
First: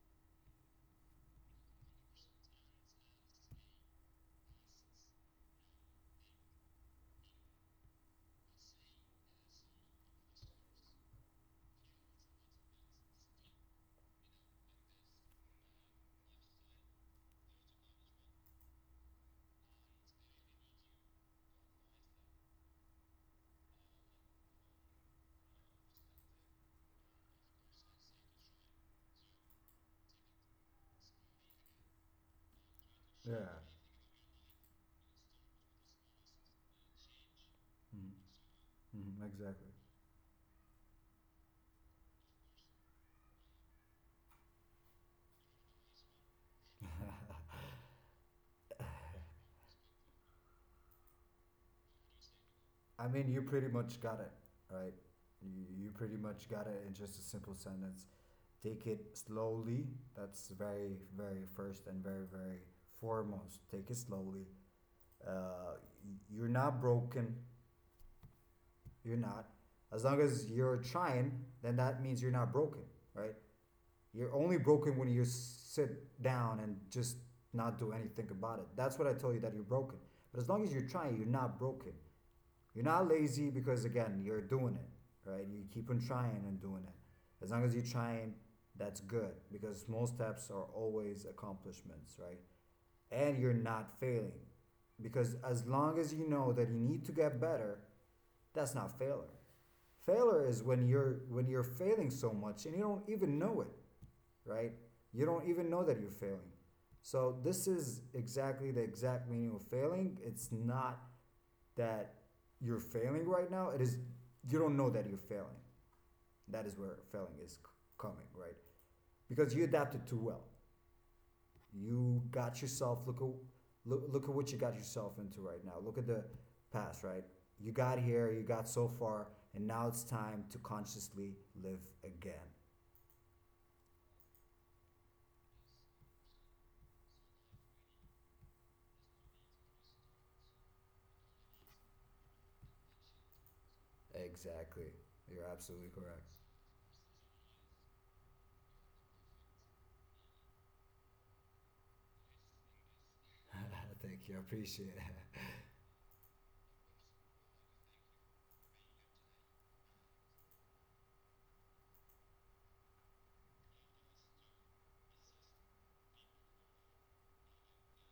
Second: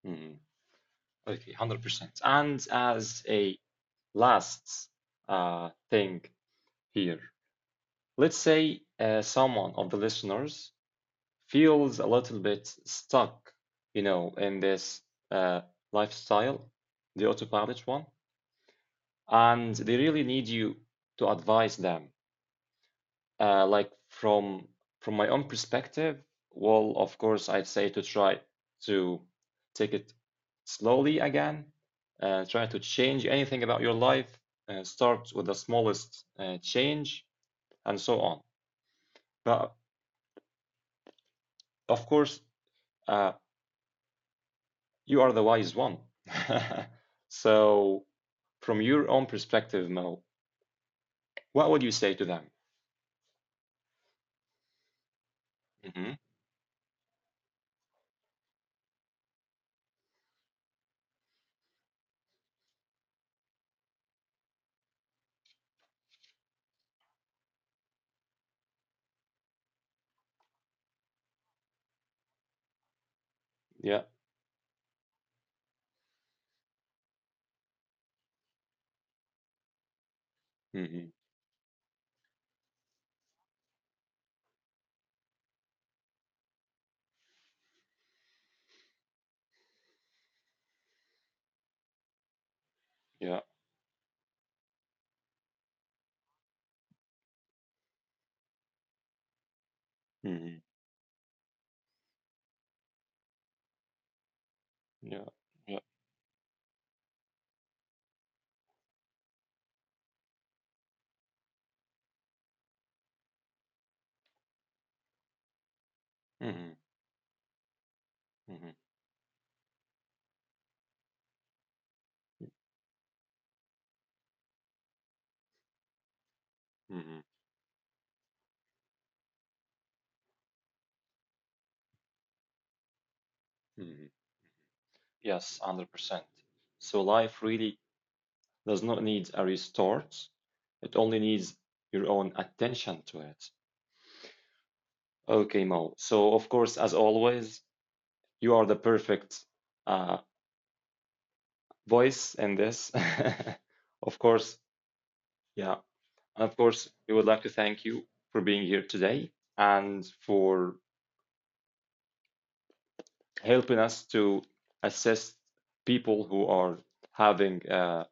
[SPEAKER 1] Hmm. Okay, 100%. And as a last thing here, let's say someone of the listeners feels a little bit stuck, in this uh lifestyle, the autopilot one, and they really need you to advise them. Like from my own perspective, well, of course, I'd say to try to take it slowly again, try to change
[SPEAKER 2] Yeah.
[SPEAKER 1] anything about your life, start with the smallest change, and
[SPEAKER 2] Mhm.
[SPEAKER 1] so on.
[SPEAKER 2] Mhm, exactly.
[SPEAKER 1] But of course, uh, you are the wise one. So, from your own perspective, Mo, what would you say to them?
[SPEAKER 2] I mean, you pretty much got it, right? You
[SPEAKER 1] Hmm.
[SPEAKER 2] pretty much got it in just a simple sentence. Take it slowly. That's very, very first and very, very foremost. Take it slowly. Uh, you're not broken. You're not. As long as you're trying, then that means you're not broken, right?
[SPEAKER 1] Yeah.
[SPEAKER 2] You're only broken when you sit down and just not do anything about it. That's what I tell you that you're broken. But as long as you're
[SPEAKER 1] Hmm.
[SPEAKER 2] trying, you're not broken. You're not lazy because again, you're doing it, right? You keep on trying and doing it. As long as you're trying, that's good because small steps are always accomplishments, right? And
[SPEAKER 1] Yeah.
[SPEAKER 2] you're not failing because as long as you know that you need to get better, that's not failure. Failure
[SPEAKER 1] Mhm.
[SPEAKER 2] is when you're failing so much and you don't even know it, right?
[SPEAKER 1] Yeah,
[SPEAKER 2] You don't even
[SPEAKER 1] yeah.
[SPEAKER 2] know that you're failing. So this is exactly the exact meaning of failing. It's not that you're failing right now, it is you don't know that you're failing. That
[SPEAKER 1] Hmm.
[SPEAKER 2] is where failing is coming, right?
[SPEAKER 1] Hmm.
[SPEAKER 2] Because you adapted too well. You got yourself look, look at what you got yourself into right now. Look at the past,
[SPEAKER 1] Hmm.
[SPEAKER 2] right? You got here, you got so far, and now it's time to consciously live again.
[SPEAKER 1] Hmm. Yes, 100%. So life really does not need a restart. It only needs your own attention to it.
[SPEAKER 2] Exactly. You're
[SPEAKER 1] Okay,
[SPEAKER 2] absolutely
[SPEAKER 1] Mo.
[SPEAKER 2] correct.
[SPEAKER 1] So, of course, as always, you are the perfect uh, voice in this. Of
[SPEAKER 2] Thank you. I
[SPEAKER 1] course,
[SPEAKER 2] appreciate it.
[SPEAKER 1] yeah. And of course, we would like to thank you for being here today and for helping us to assist people who are having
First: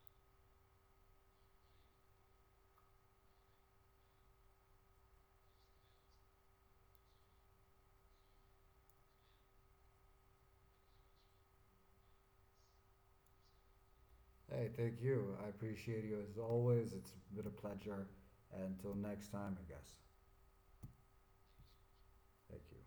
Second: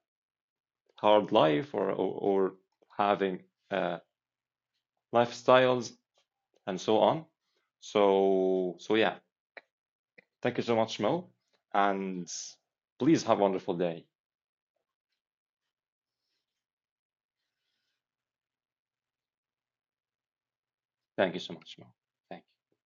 [SPEAKER 1] hard life, or having uh, lifestyles and so on. So yeah, thank you so much, Mo, and please have a wonderful day.
[SPEAKER 2] Hey, thank you. I appreciate you as always. It's been a pleasure. Until next time, I guess.
[SPEAKER 1] Thank you so much, Mo. Thank
[SPEAKER 2] Thank
[SPEAKER 1] you.
[SPEAKER 2] you.